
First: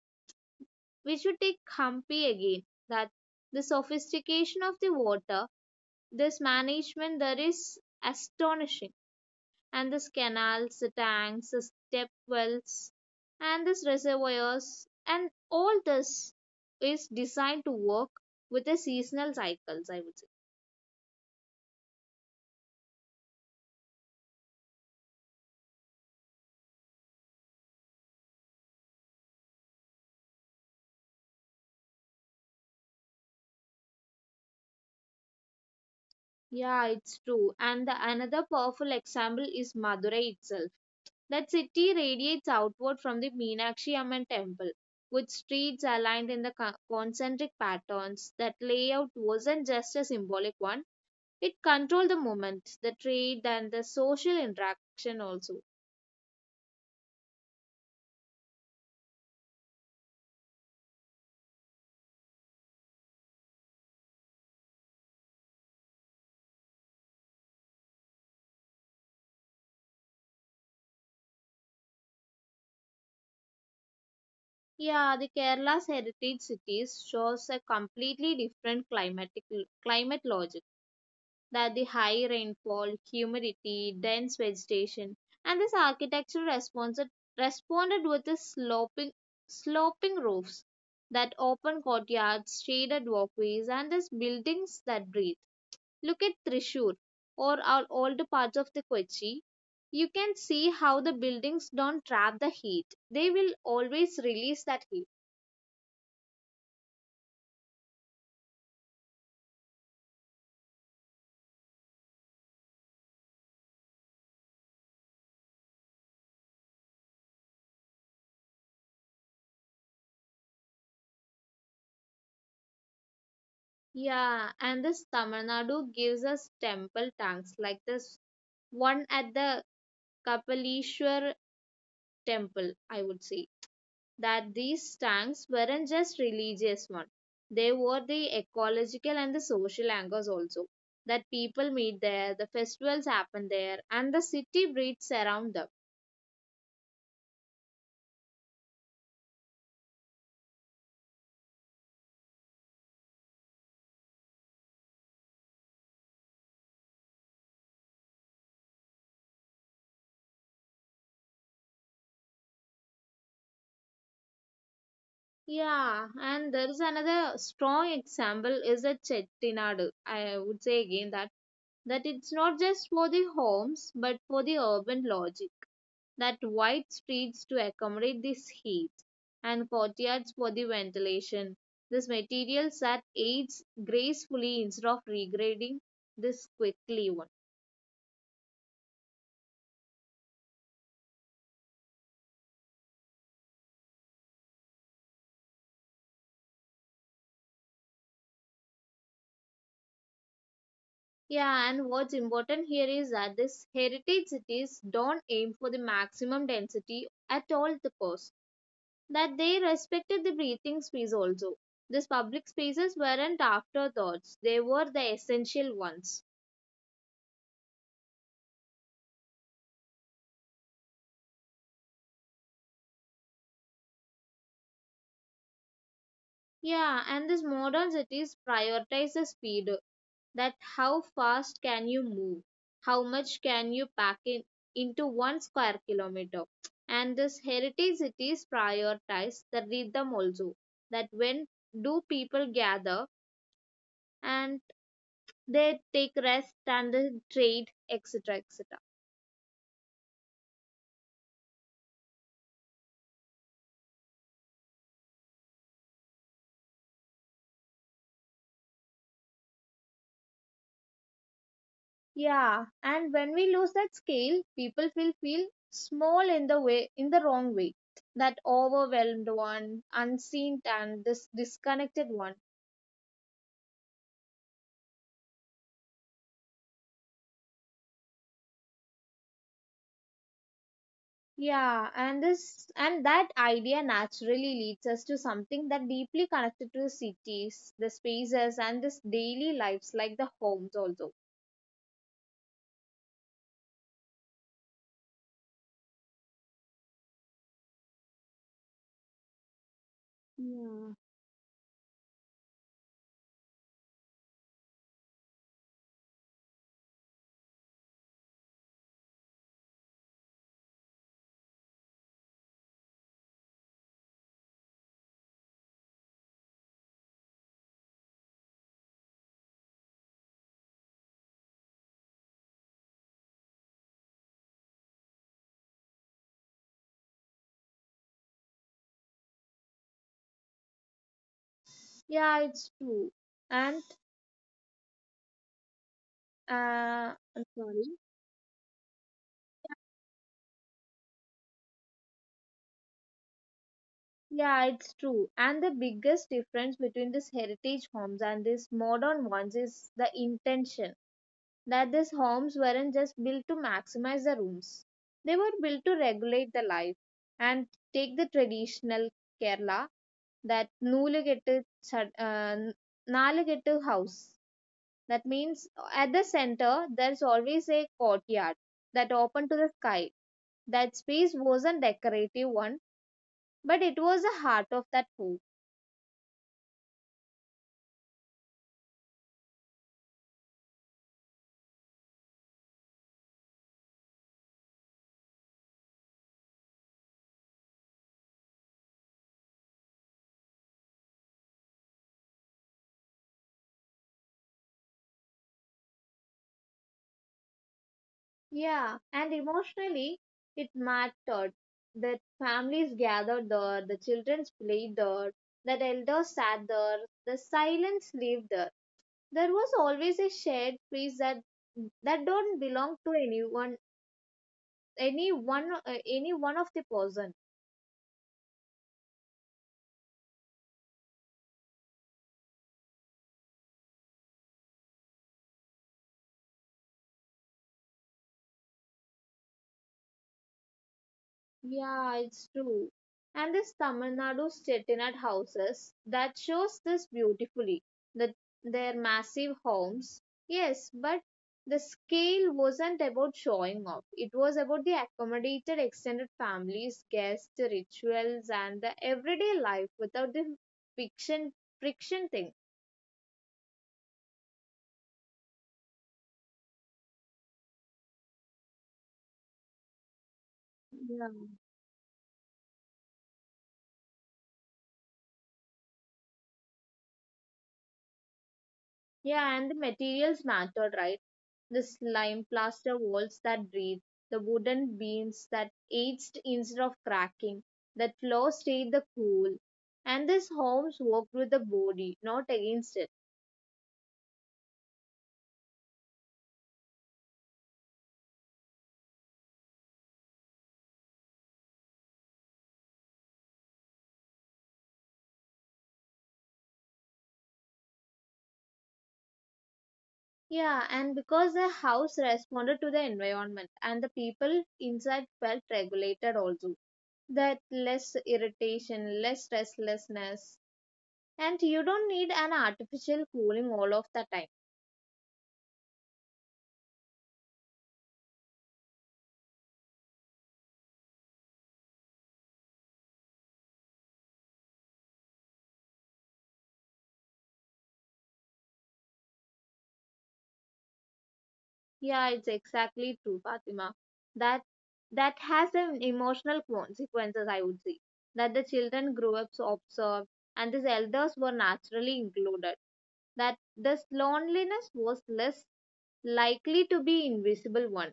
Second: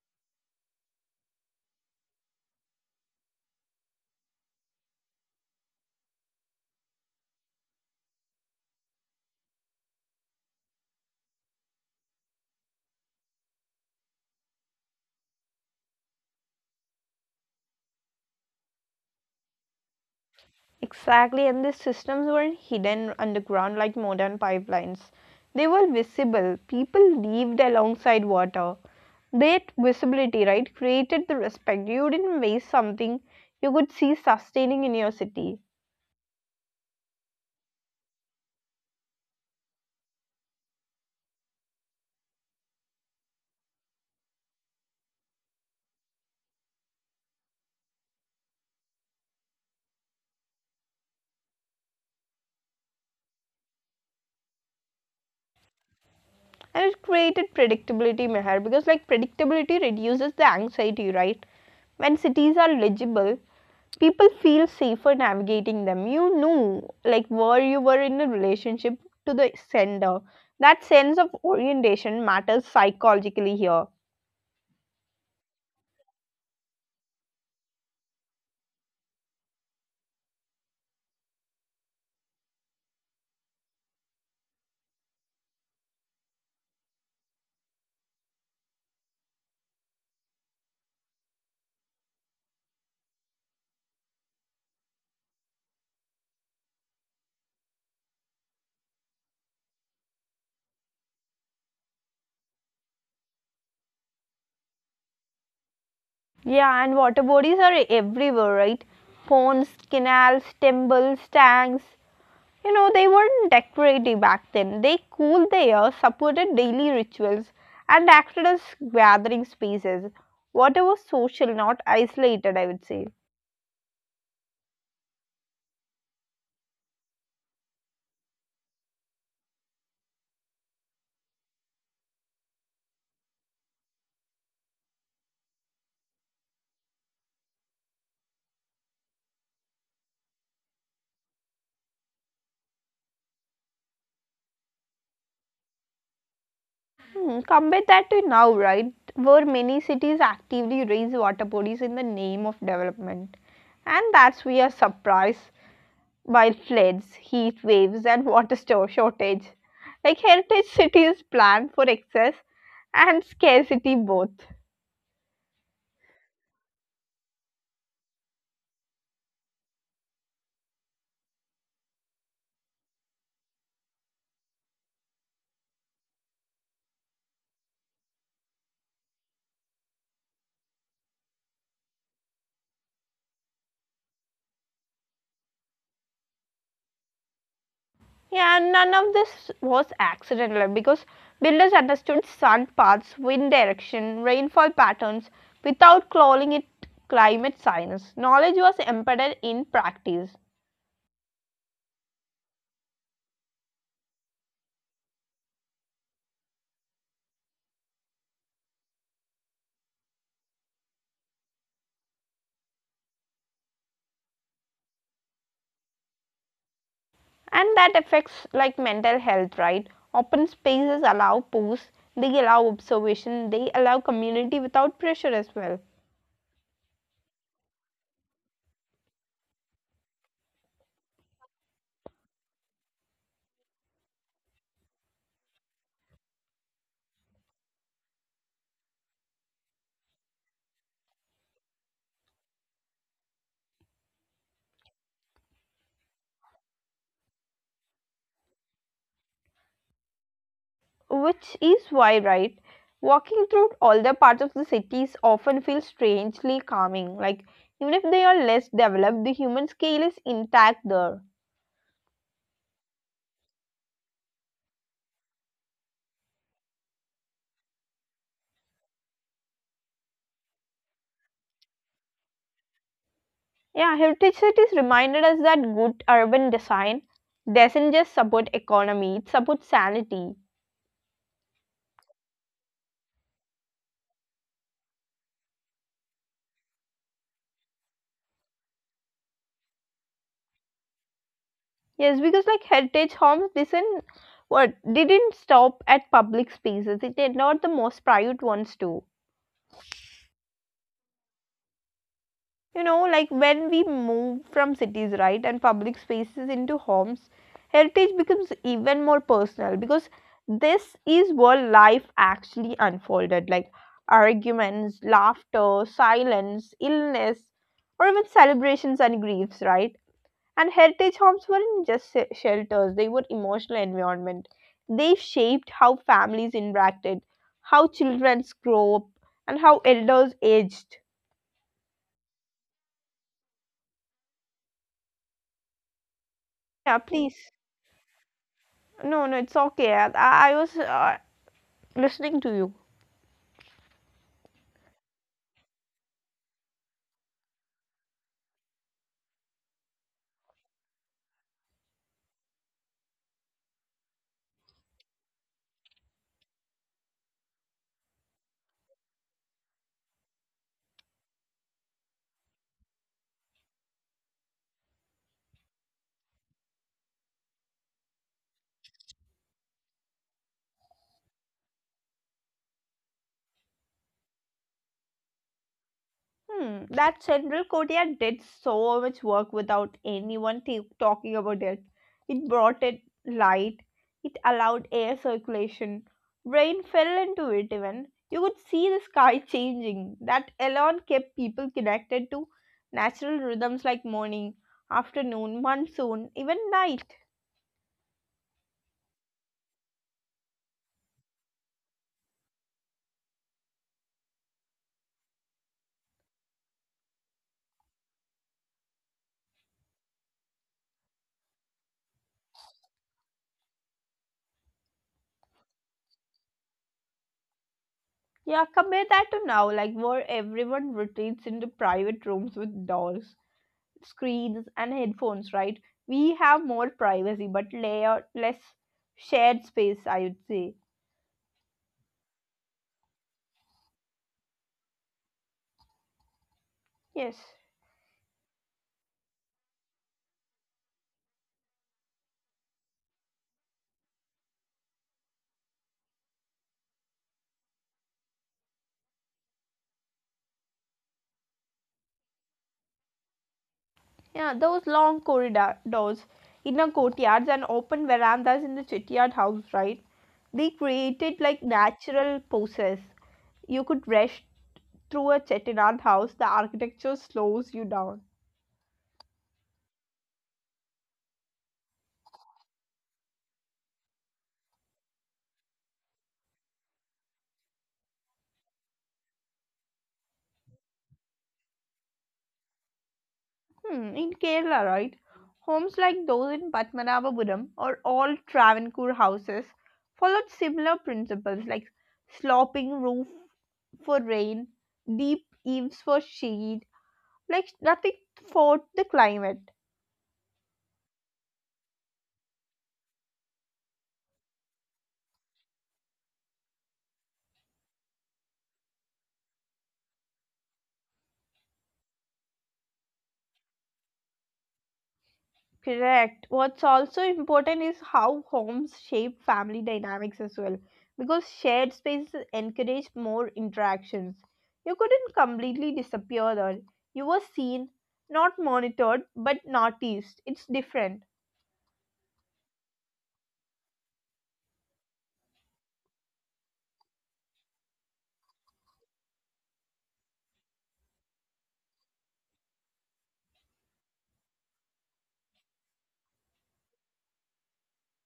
We should take Hampi again. That the sophistication of the water, this management, there is astonishing, and this canals, the tanks, the step wells, and these reservoirs, and all this is designed to work with the seasonal cycles, I would say.
Exactly, and these systems weren't hidden underground like modern pipelines. They were visible. People lived alongside water. That visibility, right, created the respect. You didn't waste something you could see sustaining in your city.
Yeah, it's true. And the another powerful example is Madurai itself. That city radiates outward from the Meenakshi Amman temple, with streets aligned in the concentric patterns. That layout wasn't just a symbolic one, it controlled the movement, the trade, and the social interaction also.
And it created predictability, Meher, because like predictability reduces the anxiety, right? When cities are legible, people feel safer navigating them. You knew like where you were in a relationship to the sender. That sense of orientation matters psychologically here.
Yeah, the Kerala's heritage cities shows a completely different climatic climate logic that the high rainfall, humidity, dense vegetation, and this architecture responded with the sloping roofs that open courtyards, shaded walkways, and these buildings that breathe. Look at Trishur or our older parts of the Kochi. You can see how the buildings don't trap the heat. They will always release that heat.
Yeah, and water bodies are everywhere, right? Ponds, canals, temples, tanks, you know, they weren't decorative back then. They cooled the air, supported daily rituals and acted as gathering spaces. Water was social, not isolated, I would say.
Yeah, and this Tamil Nadu gives us temple tanks like this one at the Kapalishwar temple, I would say. That these tanks weren't just religious one. They were the ecological and the social anchors also. That people meet there, the festivals happen there, and the city breathes around them.
Hmm, compare that to now, right, where many cities actively raise water bodies in the name of development. And that's we are surprised by floods, heat waves, and water store shortage. Like heritage cities plan for excess and scarcity both.
Yeah, and there is another strong example is the Chettinad. I would say again that it's not just for the homes but for the urban logic, that wide streets to accommodate this heat and courtyards for the ventilation. This materials that aids gracefully instead of regrading this quickly one.
Yeah, and none of this was accidental because builders understood sun paths, wind direction, rainfall patterns without calling it climate science. Knowledge was embedded in practice.
Yeah, and what's important here is that this heritage cities don't aim for the maximum density at all the cost. That they respected the breathing space also. These public spaces weren't afterthoughts, they were the essential ones.
And that affects like mental health, right? Open spaces allow pause, they allow observation, they allow community without pressure as well.
Yeah, and these modern cities prioritize the speed. That how fast can you move? How much can you pack in into one square kilometer? And these heritage cities prioritize the rhythm also. That when do people gather and they take rest and they trade, etc. etc.
Which is why, right, walking through all the parts of the cities often feels strangely calming, like even if they are less developed, the human scale is intact there.
Yeah, and when we lose that scale, people will feel small in the way in the wrong way. That overwhelmed one, unseen and this disconnected one.
Yeah, heritage cities reminded us that good urban design doesn't just support economy, it supports sanity.
Yeah, and that idea naturally leads us to something that deeply connected to the cities, the spaces and this daily lives like the homes also.
Yes, because like heritage homes didn't what didn't stop at public spaces. It did not the most private ones too.
Yeah.
You know, like when we move from cities, right, and public spaces into homes, heritage becomes even more personal because this is where life actually unfolded, like arguments, laughter, silence, illness, or even celebrations and griefs, right? And heritage homes weren't just shelters, they were emotional environment. They shaped how families interacted, how children grew up, and how elders aged.
Yeah, it's true. And
Yeah,
uh
please.
sorry.
No, no, it's okay. I was listening to you.
Yeah, it's true. And the biggest difference between these heritage homes and these modern ones is the intention. That these homes weren't just built to maximize the rooms, they were built to regulate the life. And take the traditional Kerala, that നൂലുകെട്ട് ചട്- uh, n- house. That means at the center, there's always a courtyard that open to the sky. That space wasn't decorative one but it was the heart of that food.
Hmm, that Central Korea did so much work without anyone talking about it. It brought it light, it allowed air circulation. Rain fell into it even. You could see the sky changing. That alone kept people connected to natural rhythms like morning, afternoon, monsoon, even night.
Yeah, and emotionally, it mattered. That families gathered there, the children played there, that elders sat there, the silence lived there. There was always a shared space that don't belong to anyone, any one of the person.
Yeah, compare that to now, like where everyone retreats into private rooms with doors, screens and headphones, right? We have more privacy but layer less shared space, I would say.
Yeah, it's true. And this Tamil Nadu Chettinad houses that shows this
Yes.
beautifully. That their massive homes. Yes, but the scale wasn't about showing off. It was about the accommodated extended families, guests, rituals, and the everyday life without the friction friction thing.
Yeah, those long corridors, inner courtyards and open verandas in the chittyard house, right? They created
Yeah.
like natural poses. You could rush through a chettinad house, the architecture slows you down.
Yeah, and the materials mattered, right? The slime plaster walls that breathe, the wooden beams that aged instead of cracking, that floor stayed the cool. And these homes worked with the body, not against it.
Hmm, in Kerala, right? Homes like those in Padmanabhapuram or all Travancore houses followed similar principles like sloping roof for rain, deep eaves for shade, like nothing fought the climate.
Yeah, and because the house responded to the environment and the people inside felt regulated also. That less irritation, less restlessness. And you don't need an artificial cooling all of the time.
Correct. What's also important is how homes shape family dynamics as well, because shared spaces encourage more interactions. You couldn't completely disappear there. You were seen, not monitored, but noticed. It's different.
Yeah, it's exactly true, Fatima. That that has an emotional consequences, I would say. That the children grew up so observed, and these elders were naturally included. That this loneliness was less likely to be invisible one.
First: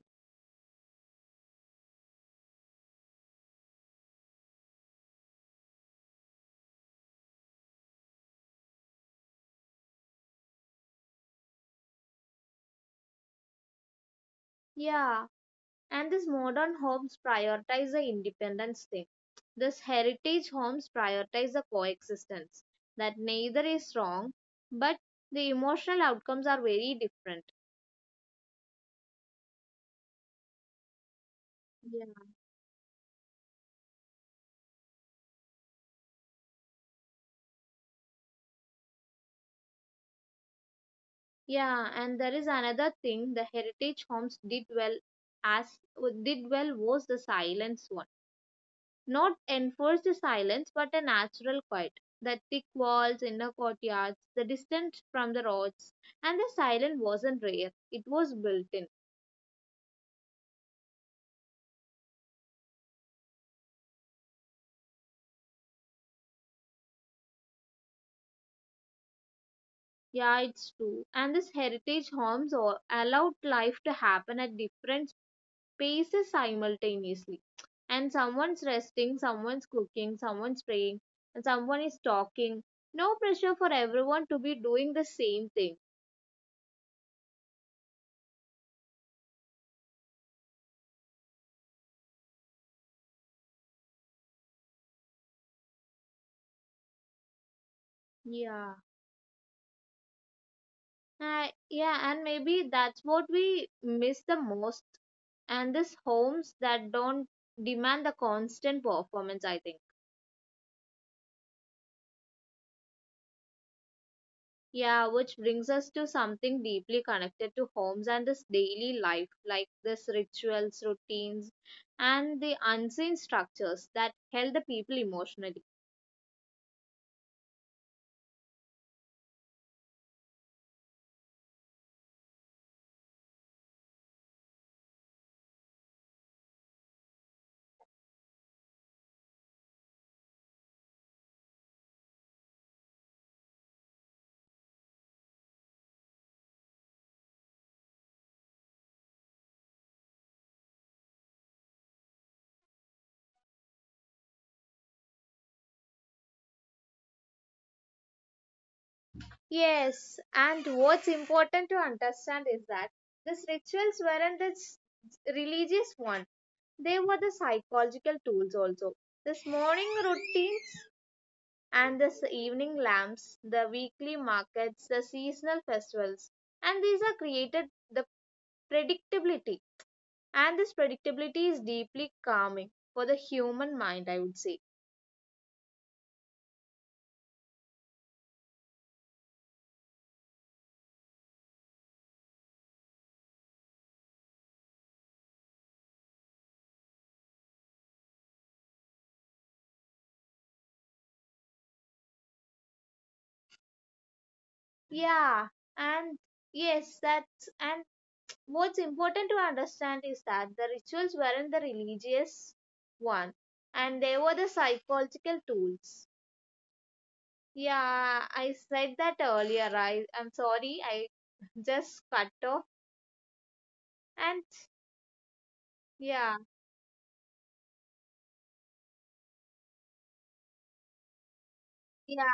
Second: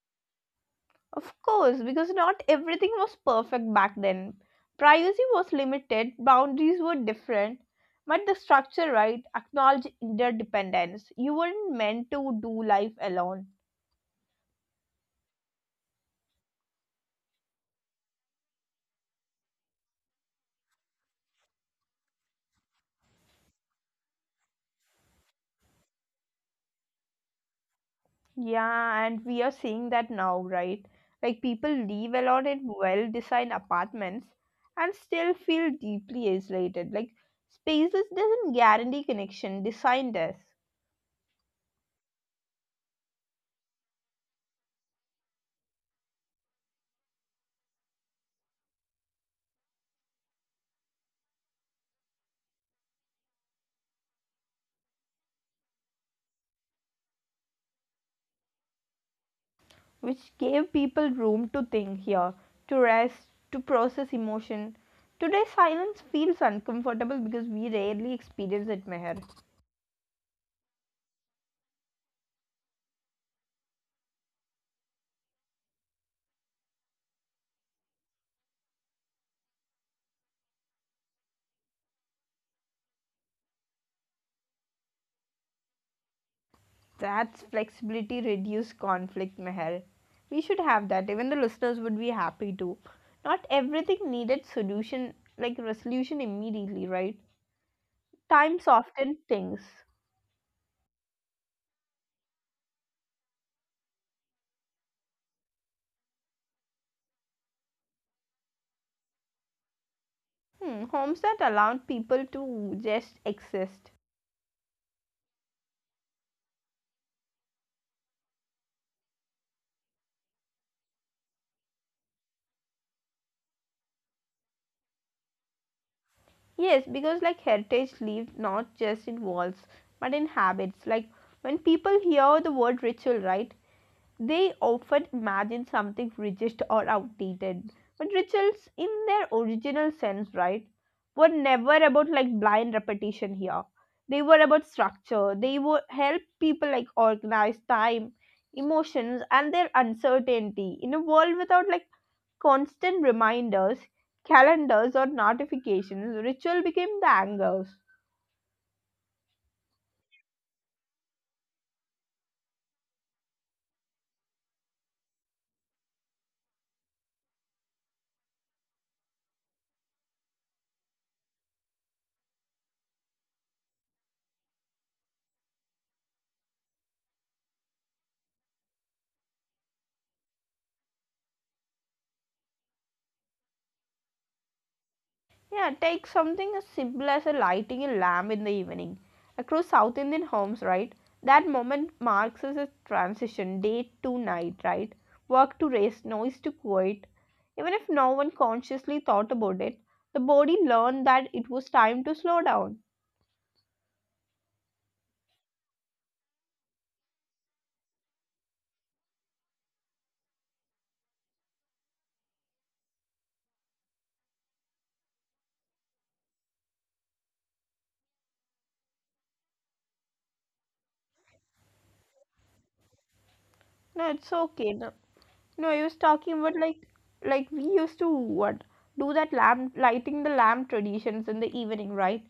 Of course, because not everything was perfect back then. Privacy was limited, boundaries were different, but the structure, right, acknowledged interdependence. You weren't meant to do life alone.
Yeah, and these modern homes prioritize the independence thing. This heritage homes prioritize the coexistence. That neither is wrong, but the emotional outcomes are very different.
Yeah, and we are seeing that now, right? Like people
Yeah.
live a lot in well-designed apartments and still feel deeply isolated. Like spaces doesn't guarantee connection, design does,
Yeah, and there is another thing the heritage homes as did well was the silence one. Not enforce the silence, but a natural quiet. The thick walls, inner courtyards, the distance from the roads, and the silence wasn't rare. It was built in.
which gave people room to think here, to rest, to process emotion. Today, silence feels uncomfortable because we rarely experience it, Meher.
Yeah, it's true. And this heritage homes allowed life to happen at different paces simultaneously, and someone's resting, someone's cooking, someone's praying, and someone is talking, no pressure for everyone to be doing the same thing.
That's flexibility, reduce conflict, Meher. We should have that. Even the listeners would be happy to. Not everything needed solution, like resolution immediately, right? Time
Yeah.
softened things.
Yeah, and maybe that's what we miss the most, and these homes that don't demand the constant performance, I think.
Hmm, homes that allowed people to just exist.
Yeah, which brings us to something deeply connected to homes and this daily life, like this rituals, routines, and the unseen structures that held the people emotionally.
Yes, because like heritage lived not just in walls, but in habits. Like when people hear the word ritual, right? They often imagine something rigid or outdated. But rituals, in their original sense, right, were never about like blind repetition here. They were about structure. They would help people like organize time, emotions, and their uncertainty. In a world without like constant reminders, calendars, or notifications, ritual became the anchors.
Yes, and what's important to understand is that these rituals weren't this religious one. They were the psychological tools also. This morning routines and this evening lamps, the weekly markets, the seasonal festivals, and these are created the predictability, and this predictability is deeply calming for the human mind, I would say.
Yeah, take something as simple as a lighting a lamp in the evening. Across South Indian homes, right? That moment marks as a transition, day to night, right? Work to rest, noise to quiet. Even if no one consciously thought about it, the body learned that it was time to slow down.
Yeah, and yes that's, and what's important to understand is that the rituals weren't the religious one, and they were the psychological tools. Yeah, I said that earlier. I i'm sorry i Just cut off.
No, it's
And
okay. No, no, I was
yeah.
talking about like we used to what do that lamp lighting the lamp traditions in the evening,
Yeah,
right?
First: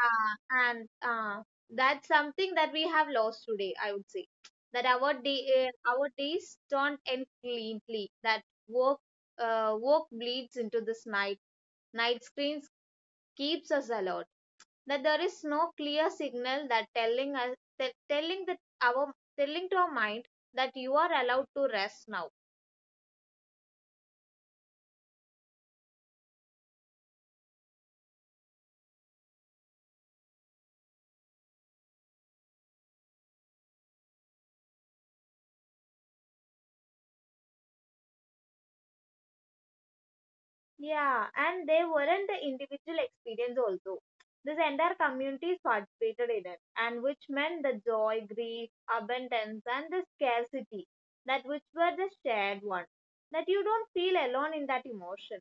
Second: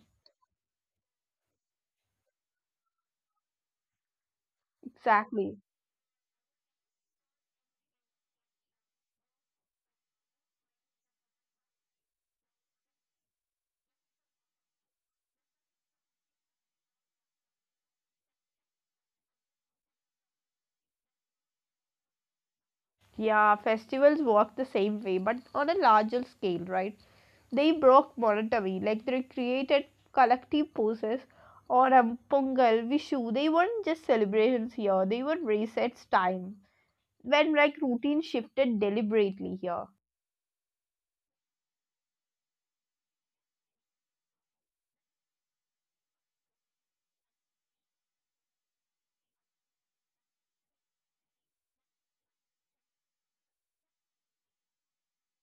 and that's something that we have lost today, I would say. That
Exactly.
our days don't end cleanly. That work, work bleeds into this night. Night screens keeps us alert. That there is no clear signal that telling that our, telling to our mind that you are allowed to rest now.
Yeah, festivals work the same way, but on a larger scale, right? They broke monotony, like they created collective poses. Or Pongal, Vishu, they weren't just celebrations here, they were resets time. When like routine shifted deliberately here.
Yeah, and they weren't the individual experience also. This entire community participated in it, and which meant the joy, grief, abundance, and the scarcity that which were the shared one. That you don't feel alone in that emotion.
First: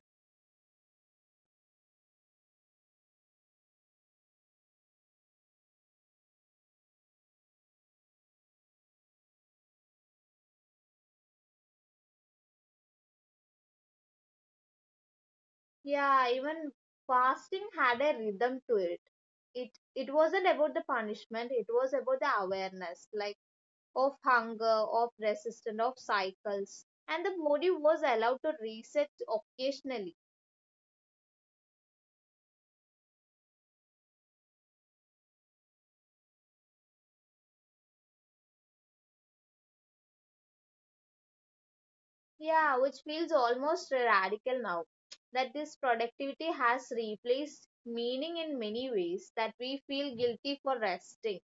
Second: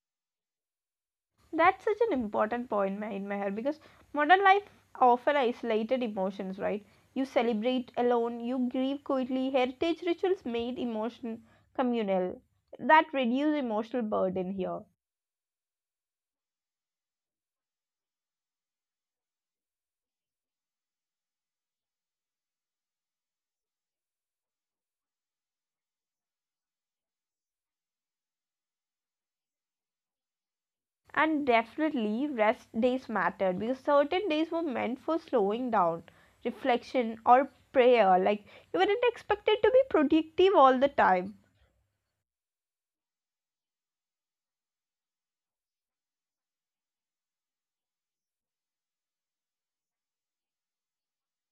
That's such an important point, Ma- in Meher, because modern life often isolated emotions, right? You celebrate alone, you grieve quietly. Heritage rituals made emotion communal, that reduced emotional burden here.
Yeah, even fasting had a rhythm to it. It it wasn't about the punishment. It was about the awareness, like of hunger, of resistance, of cycles, and the body was allowed to reset occasionally.
And definitely rest days mattered because certain days were meant for slowing down, reflection or prayer. Like you weren't expected to be productive all the time.
Yeah, which feels almost radical now. That this productivity has replaced meaning in many ways that we feel guilty for resting.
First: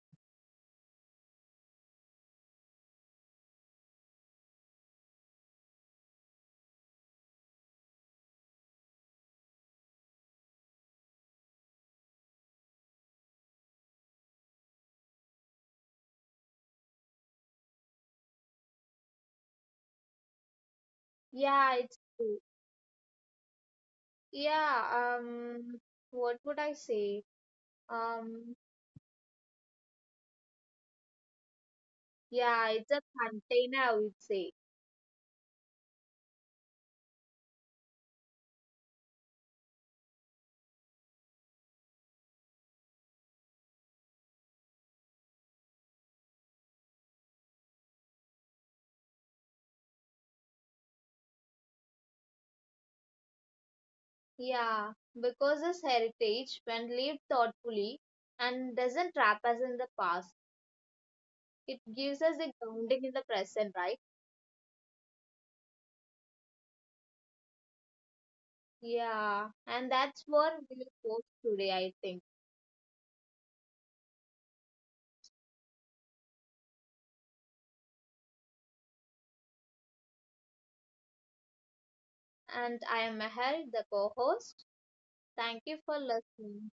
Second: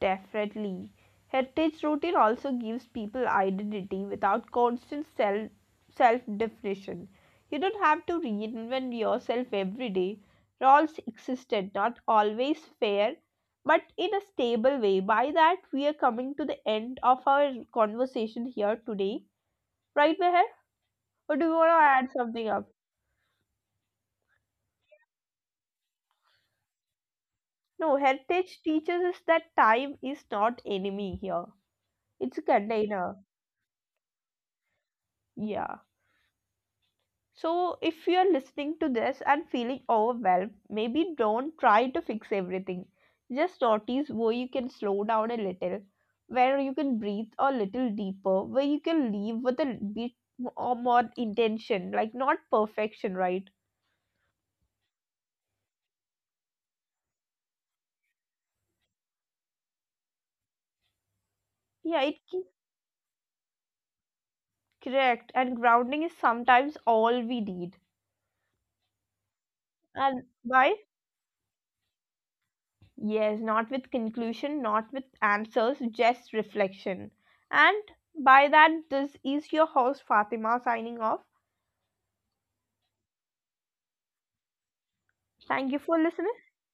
Definitely heritage routine also gives people identity without constant self definition. You don't have to reinvent yourself every day. Roles existed, not always fair, but in a stable way. By that, we are coming to the end of our conversation here today, right, Meher? Or do you want
Yeah,
to
it's
add
true.
something up?
Yeah, what would I say?
No, heritage
Um,
teaches us that time is not enemy here, it's a
yeah, it's
container.
a container, I would say.
Yeah, so if you are listening to this and feeling overwhelmed, maybe don't try to fix everything. Just notice where you can slow down a little, where you can breathe a little deeper, where you can leave with a bit or more intention, like not perfection, right?
Yeah, because this heritage, when lived thoughtfully and doesn't trap us in the past, it
Yeah, it
gives us
keeps
a grounding in the present, right?
correct, and grounding is sometimes all we need.
Yeah, and that's
And
what
why?
we post today, I think.
Yes, not with conclusion, not with answers, just reflection. And by that, this is your host Fatima signing off.
And I am Meher, the co host. Thank
Thank
you
you
for
for listening
listening.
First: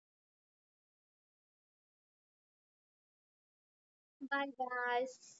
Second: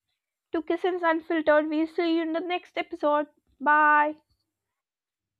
to Kissins Unfiltered. We'll see you in the next episode. Bye.
Bye, guys.